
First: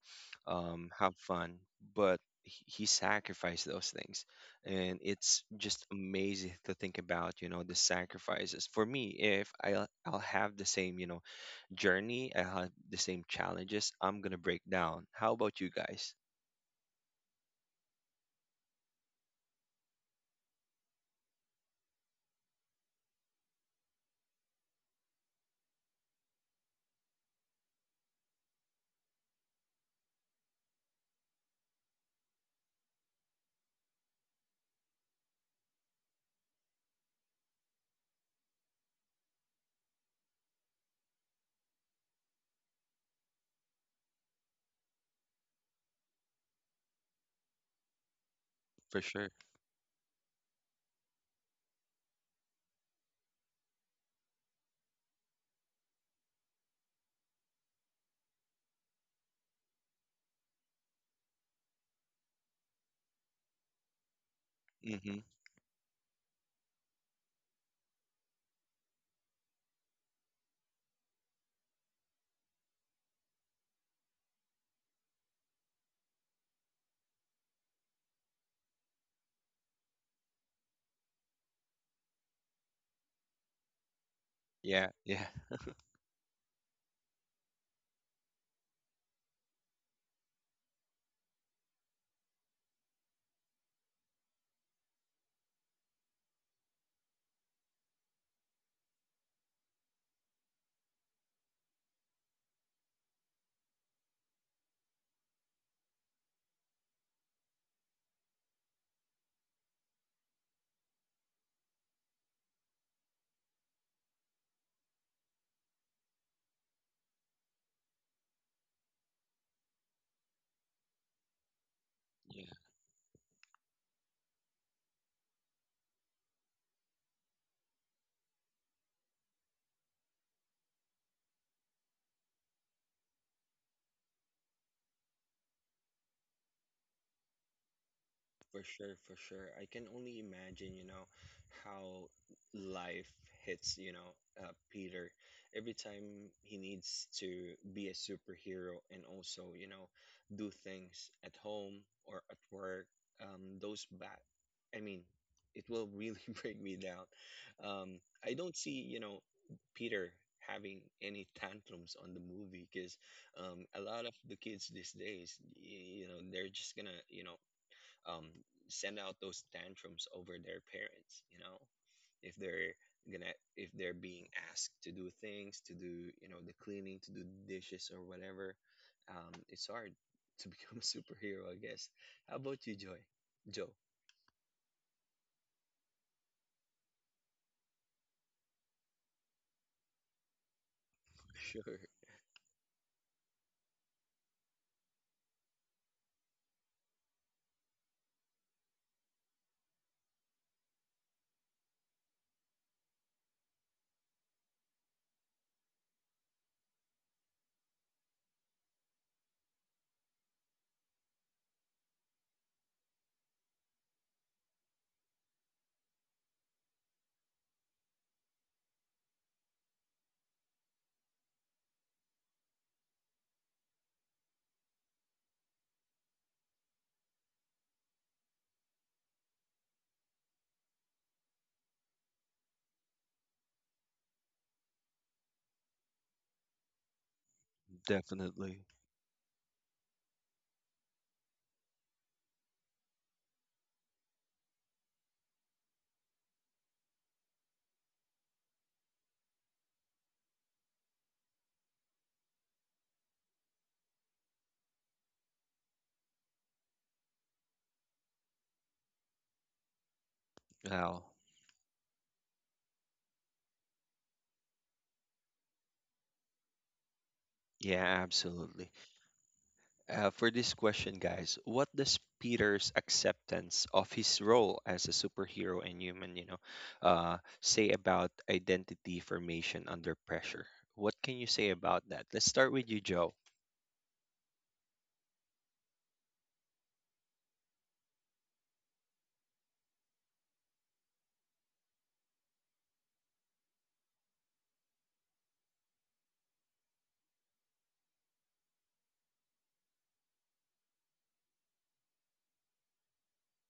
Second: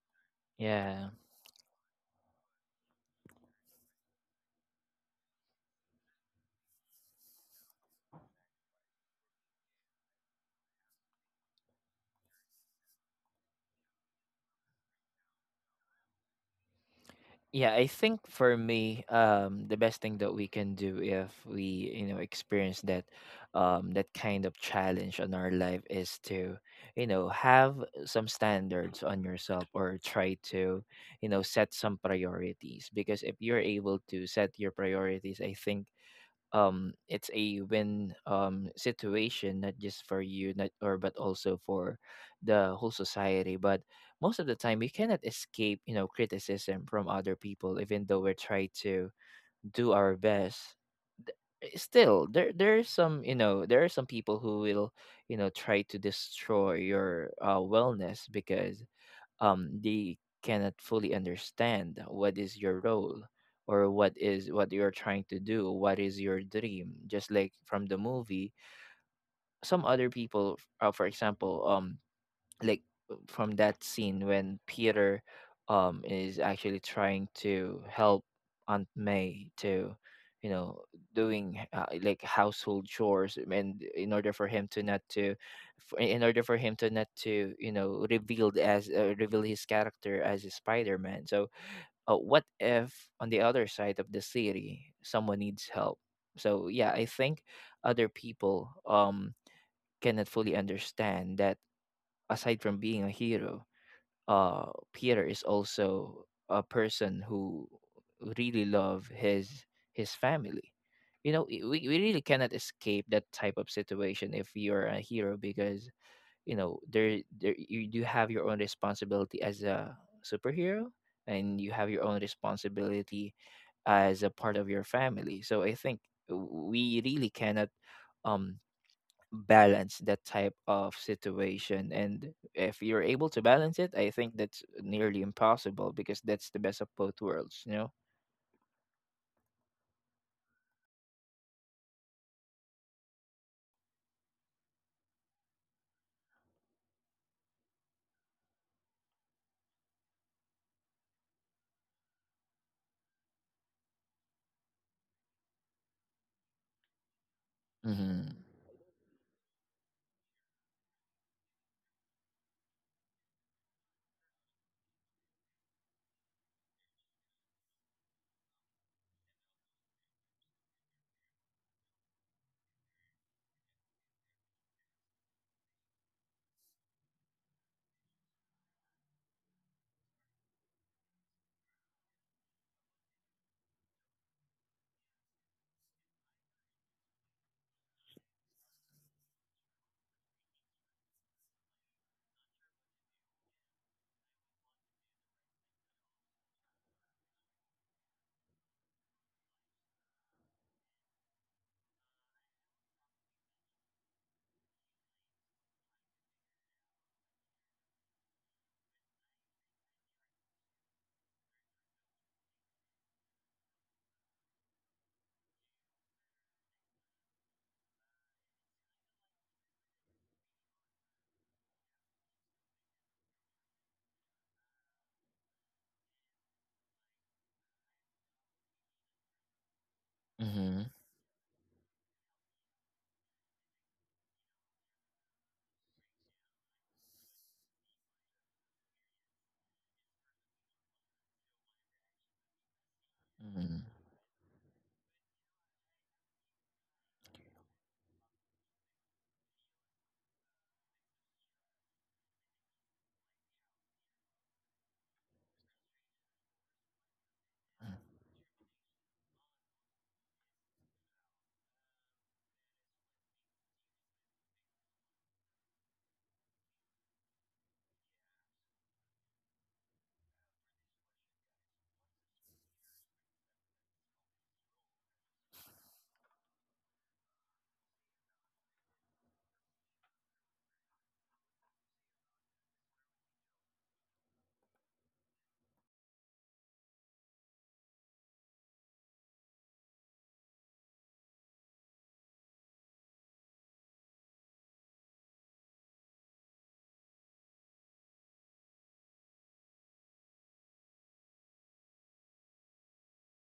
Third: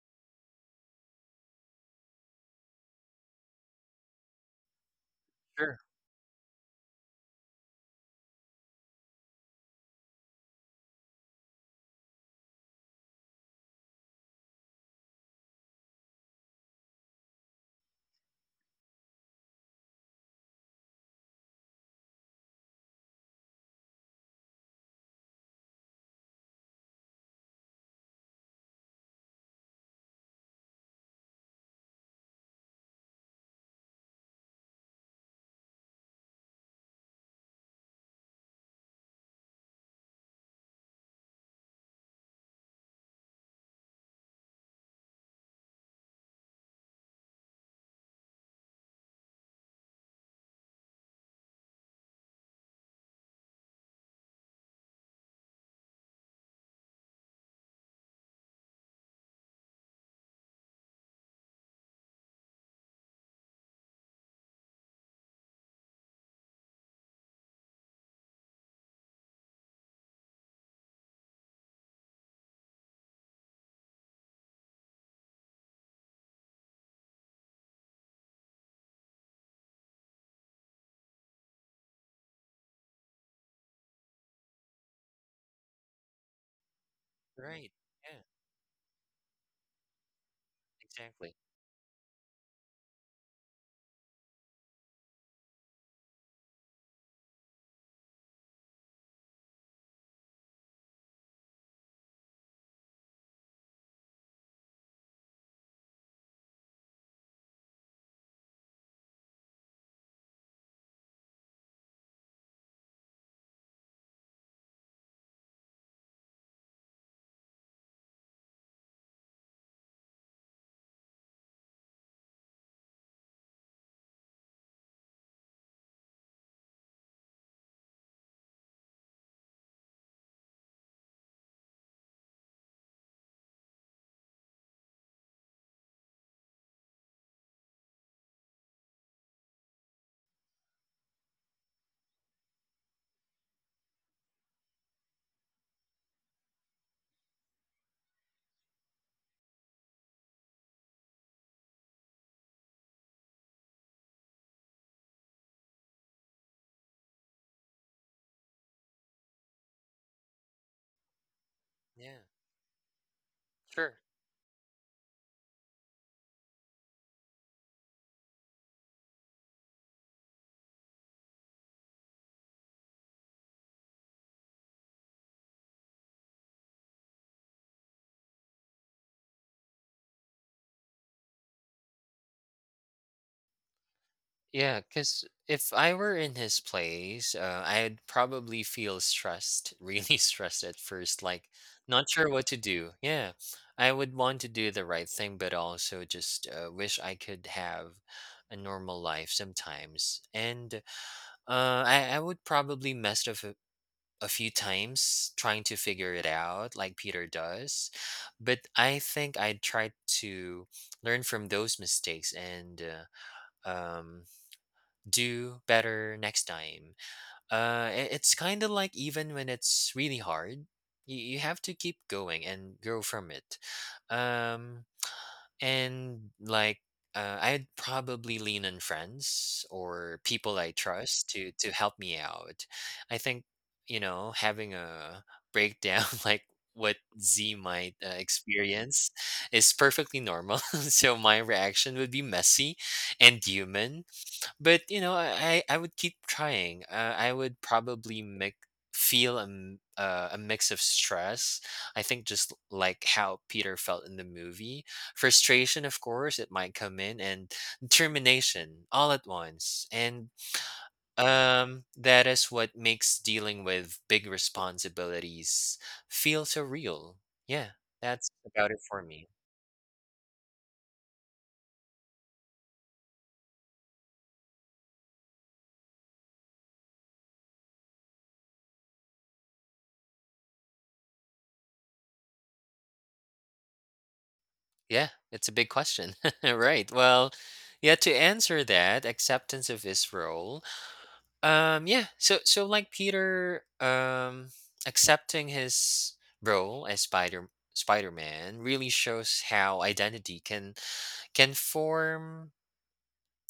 Yeah.
have fun, but he sacrificed those things. And it's
Sure.
just amazing to think about, you know, the sacrifices. For me, if I'll have the same, you know, journey. I had the same challenges. I'm gonna break down. How about you guys?
Yeah, I think for me, the best thing that we can do, if we, you know, experience that, that kind of challenge on our life, is to, you know, have some standards on yourself, or try to, you know, set some priorities. Because if you're able to set your priorities, I think it's a win situation, not just for you not, or but also for the whole society. But most of the time we cannot escape you know criticism from other people, even though we're trying
For
to
sure.
do our best. Th- Still, there are some, you know, there are some people who will you know try to destroy your wellness, because they cannot fully understand what is your role, or what is what you're
Mm-hmm.
trying to do, what is your dream. Just like from the movie, some other people, for example, like from that scene when Peter is actually trying to help Aunt May to, you know, doing like household chores, and in order for him to
Yeah,
not
yeah.
to, in order for him to not to you
Right.
know
Yeah,
revealed as reveal his character as a Spider-Man.
exactly.
So what if on the other side of the city someone needs help? So yeah, I think other people cannot fully understand that aside from being a hero, Peter is also a person who really love his family. You know, we really cannot escape that type of situation if you're a hero, because you know there you do have your own responsibility as a superhero, and you have your own responsibility as a part of your family. So I think we really cannot um balance that type of situation. And if you're able to balance it, I think that's nearly impossible, because that's the best of both worlds, you know.
For sure, for sure. I can only imagine, you know, how life hits, you know, Peter every time he needs to be a superhero and also, you know, do things at home or at work. Those bad, I mean, it will really [LAUGHS] break me down.
Mm-hmm.
I don't see, you know, Peter having any tantrums on the
Yeah.
movie because a
Sure.
lot of the kids these days, you know, they're just gonna, you know, um, send out those tantrums over their parents, you know, if they're gonna, if they're being asked to do things, to do, you know, the cleaning, to do the dishes or whatever. It's hard [LAUGHS] to become a superhero, I guess. How about you, joy, Joe?
Yeah, because if I were in his place, I'd probably feel stressed, [LAUGHS] really stressed at first, like
Sure.
not sure what to do. Yeah, I would want to do the right thing, but also just wish I could have a normal life sometimes. And I would probably mess up a few times trying to figure it out, like Peter does. But I think I'd try to learn from those mistakes. And. Um do better next time. It's kind of like, even when it's really hard, you have to keep going and grow from it. Um, and like, I'd probably lean on friends or people I
Mm-hmm.
trust to help me out. I think, you know, having a breakdown [LAUGHS] like what Z might
Definitely.
experience is perfectly normal. [LAUGHS] So my reaction would be messy and
Mm-hmm.
human, but you know, I would keep trying. I would probably make feel a mix of stress, I think, just like how Peter felt in the movie. Frustration, of course, it might come in, and determination, all at once. And
Al.
that is what makes dealing with big responsibilities feel so real. Yeah,
Yeah,
that's
absolutely.
about it for me.
For this question, guys, what does Peter's acceptance of his role as a superhero and human, you know, say about identity formation under pressure? What can you say about that? Let's start with you, Joe.
Yeah, it's a big question. [LAUGHS] Right. Well, yeah, to answer that, acceptance of his role. Yeah, so so like Peter accepting his role as Spider-Man really shows how identity can form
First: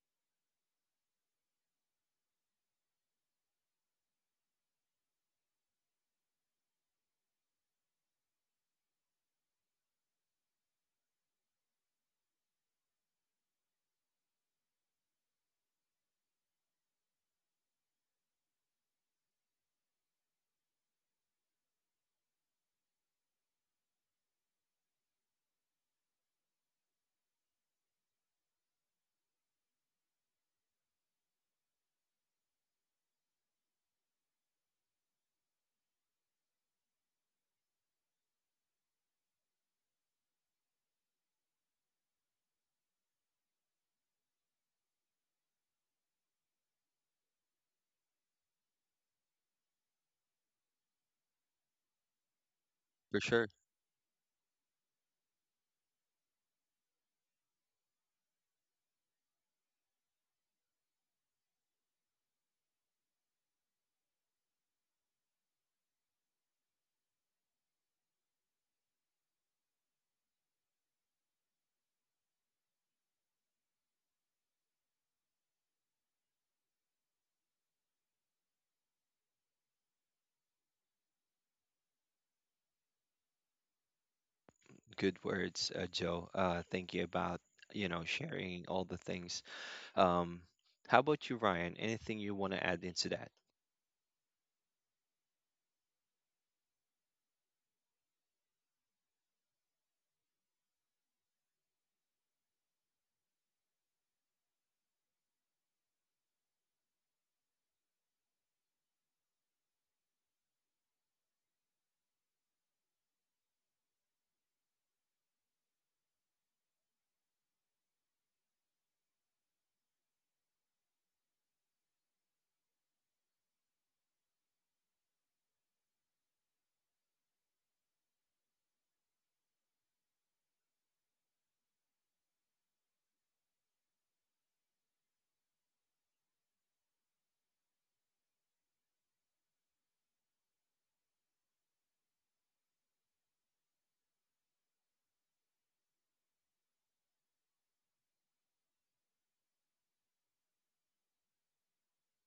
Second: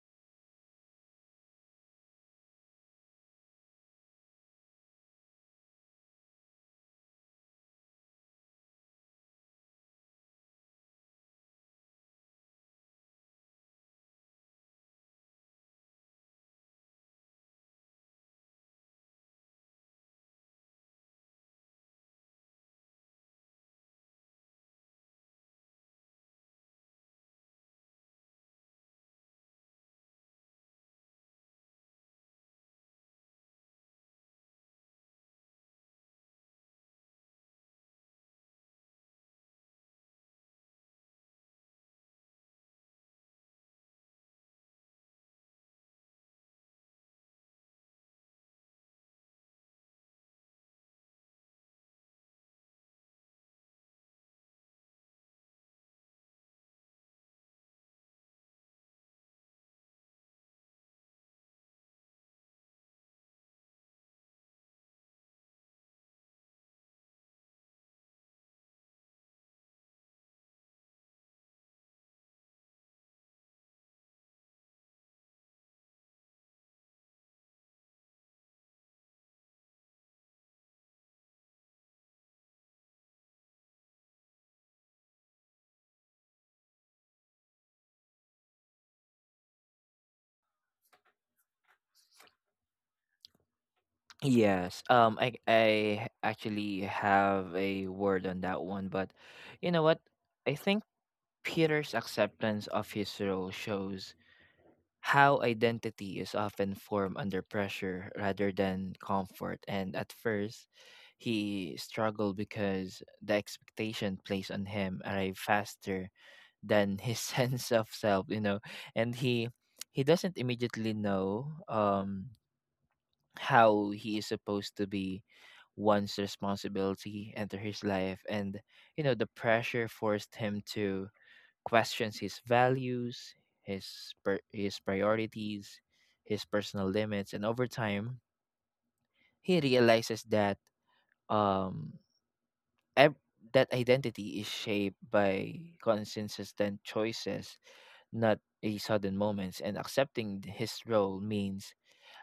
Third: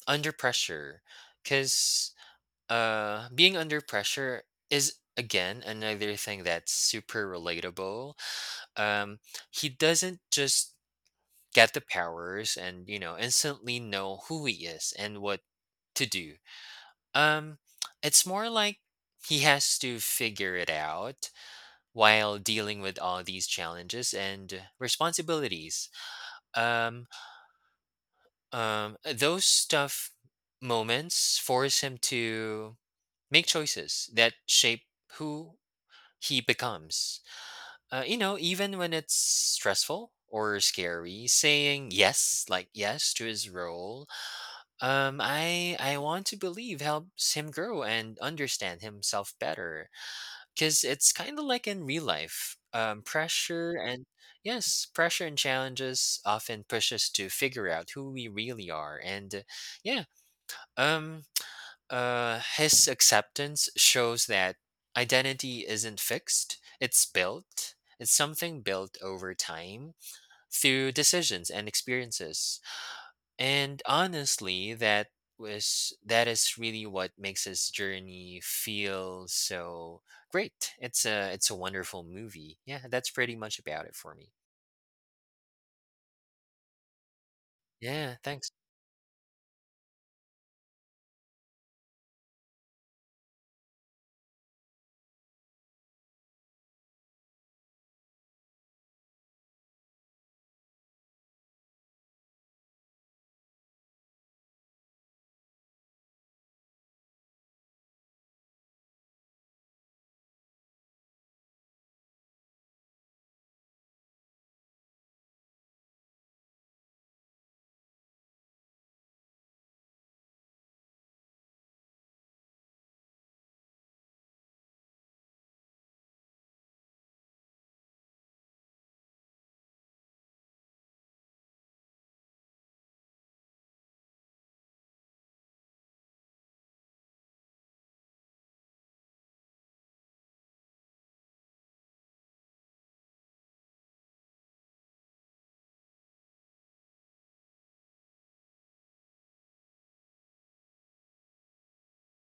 under pressure. Cuz being under pressure is again another thing that's super relatable. Um, he doesn't just get the powers and, you know, instantly know who he is and what to do. um it's more like he has to figure it out while dealing with all these challenges and responsibilities. um those tough moments force him to make choices that shape who he becomes. You know, even when it's stressful or scary, saying yes, like yes to his role, I want to believe helps him grow and understand himself better. Because it's kind of like in real life.
For sure,
Pressure and yes, pressure and challenges often push us to figure out who we really are, and yeah, um, [TSK] his acceptance shows that identity isn't fixed; it's built. It's something built over time through decisions and experiences. And honestly, that is really what makes this journey feel so great. It's a wonderful movie. Yeah, that's pretty much about it for me.
good words, Joe. Thank you about you know
Yeah, thanks.
sharing all the things. Um, how about you, Ryan? Anything you want to add into that?
Yes. I actually have a word on that one, but you know what? I think Peter's acceptance of his role shows how identity is often formed under pressure rather than comfort. And at first, he struggled because the expectation placed on him arrived faster than his [LAUGHS] sense of self, you know. And he doesn't immediately know how he is supposed to be. One's responsibility enter his life, and you know the pressure forced him to questions his values, his priorities, his personal limits. And over time, he realizes that um ev- that identity is shaped by consistent choices, not a sudden moments. And accepting his role means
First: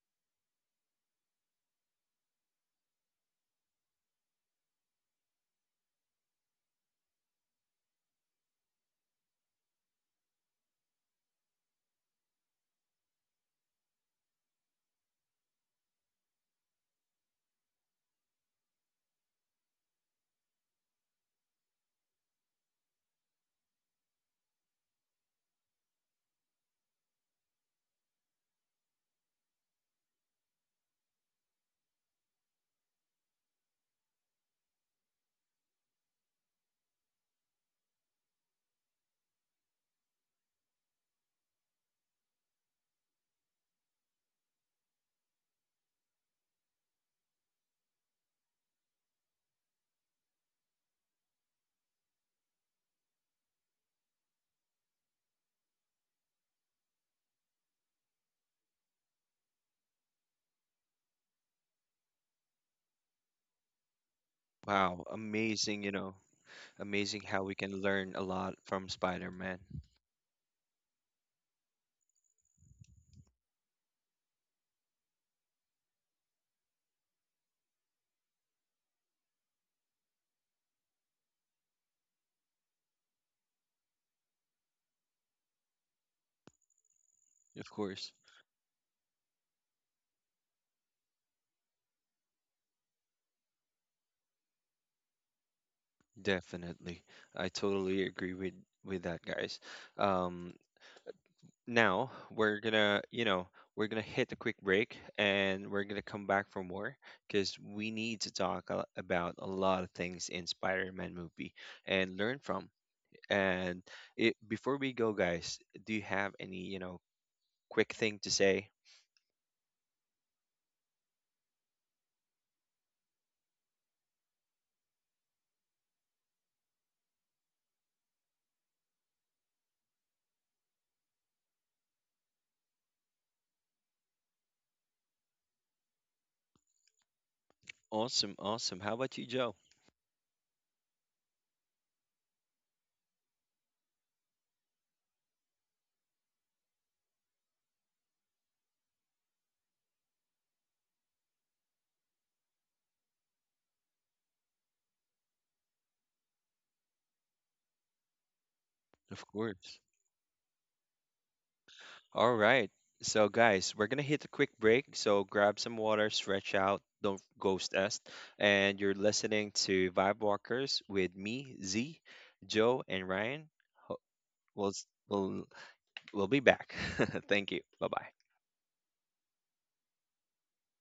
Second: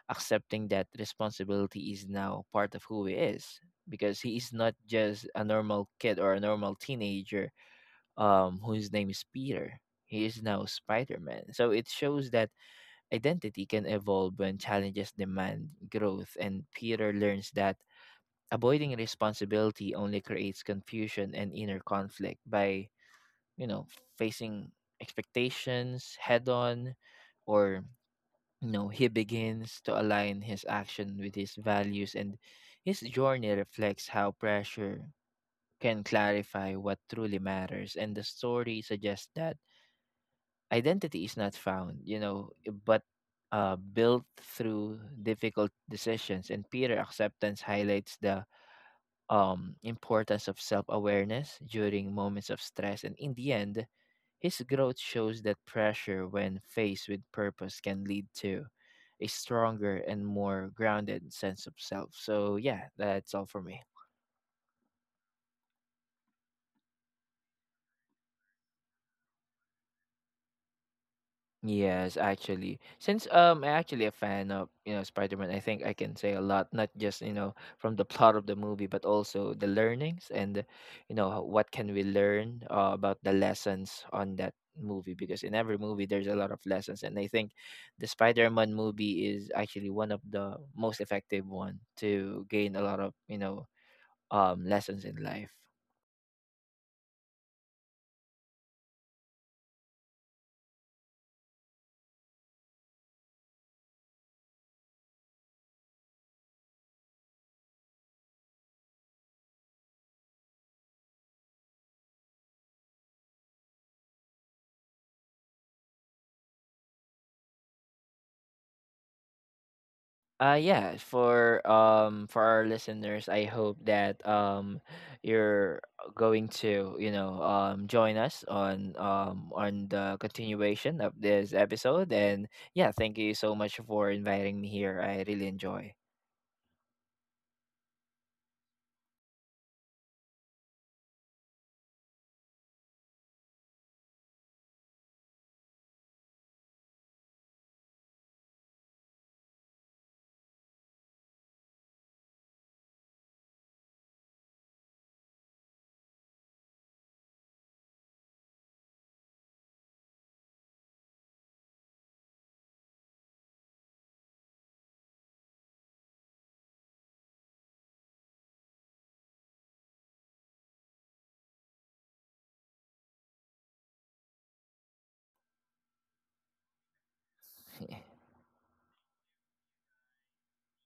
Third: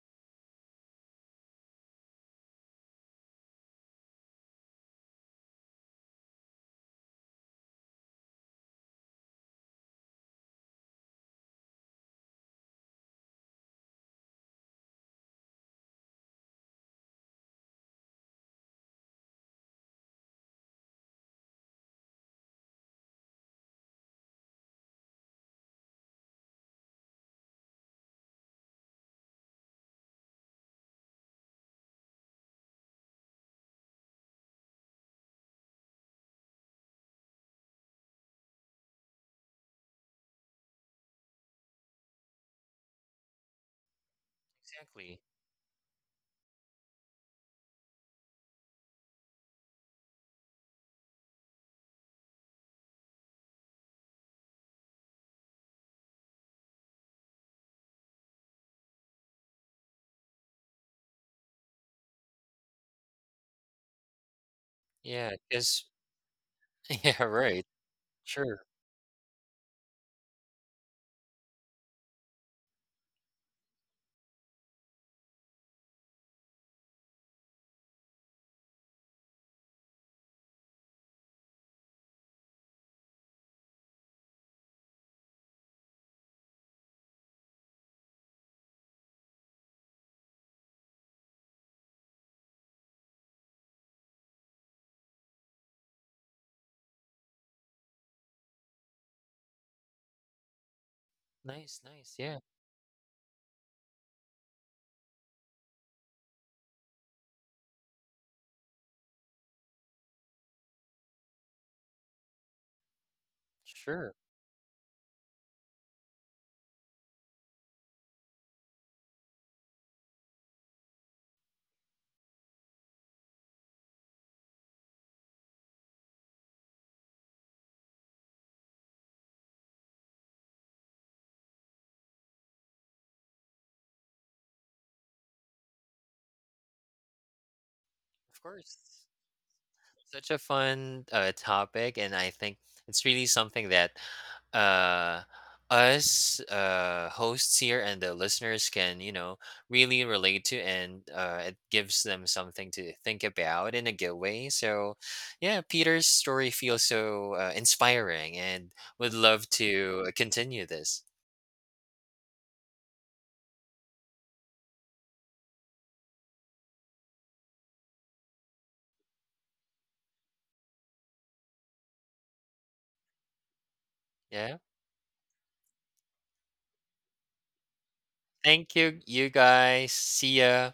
accepting that responsibility is now part of who he is, because he is not just a normal kid or a normal teenager whose name is Peter. He is now Spider Man. So it shows that identity can evolve when challenges demand growth, and Peter learns that avoiding responsibility only creates confusion and inner conflict. By, you know, facing expectations head on, or, you know, he begins to align his action with his values. And his journey reflects how pressure can clarify what truly matters, and the story suggests that identity is not found, you know, but built through
Exactly.
difficult decisions. And Peter acceptance highlights the importance of self awareness during moments of stress. And in the end, his growth shows that pressure, when faced with purpose, can lead to a stronger and more grounded sense of self. So, yeah, that's all for me.
Wow,
Yeah,
amazing!
because
You know,
[LAUGHS]
amazing
yeah,
how we
right.
can learn a lot
Sure.
from Spider-Man.
Yes, actually. Since I'm actually a fan of, you know, Spider-Man, I think I can say a lot, not just, you know, from the [LAUGHS] plot of the movie, but also the learnings and, you know, how- what can we learn about the lessons on that movie. Because in every movie there's a lot of lessons, and I think
Of
the
course.
Spider-Man movie is actually one of the most effective one to gain a lot of, you know, lessons in life.
Definitely. I totally agree with that, guys. Um,
Nice,
Now
nice. Yeah,
we're gonna, you know, we're gonna hit a quick break and we're gonna come back for more because we need to talk about a lot of things in Spider-Man movie and learn from. And
sure.
it, before we go, guys, do you have any, you know, quick thing to say?
Yeah, for for our listeners, I hope that you're going to, you know, join us on the continuation of this episode. And yeah, thank you so much for inviting me here. I really enjoy.
Awesome,
Of course.
awesome. How about you, Joe?
Such a fun topic, and I think it's really something that uh, us hosts here and the listeners can, you know, really relate to, and it gives them something to think about in a good way. So, yeah, Peter's story feels so inspiring, and would
Of
love
course.
to continue this.
All right. So, guys, we're going to hit a quick break. So, grab some water, stretch out, don't ghost us. And you're listening to Vibe Walkers with me, Z, Joe, and Ryan.
Yeah,
We'll, s- we'll, we'll be back. [LAUGHS] Thank you. Bye bye.
[LAUGHS]
thank you, you guys. See ya.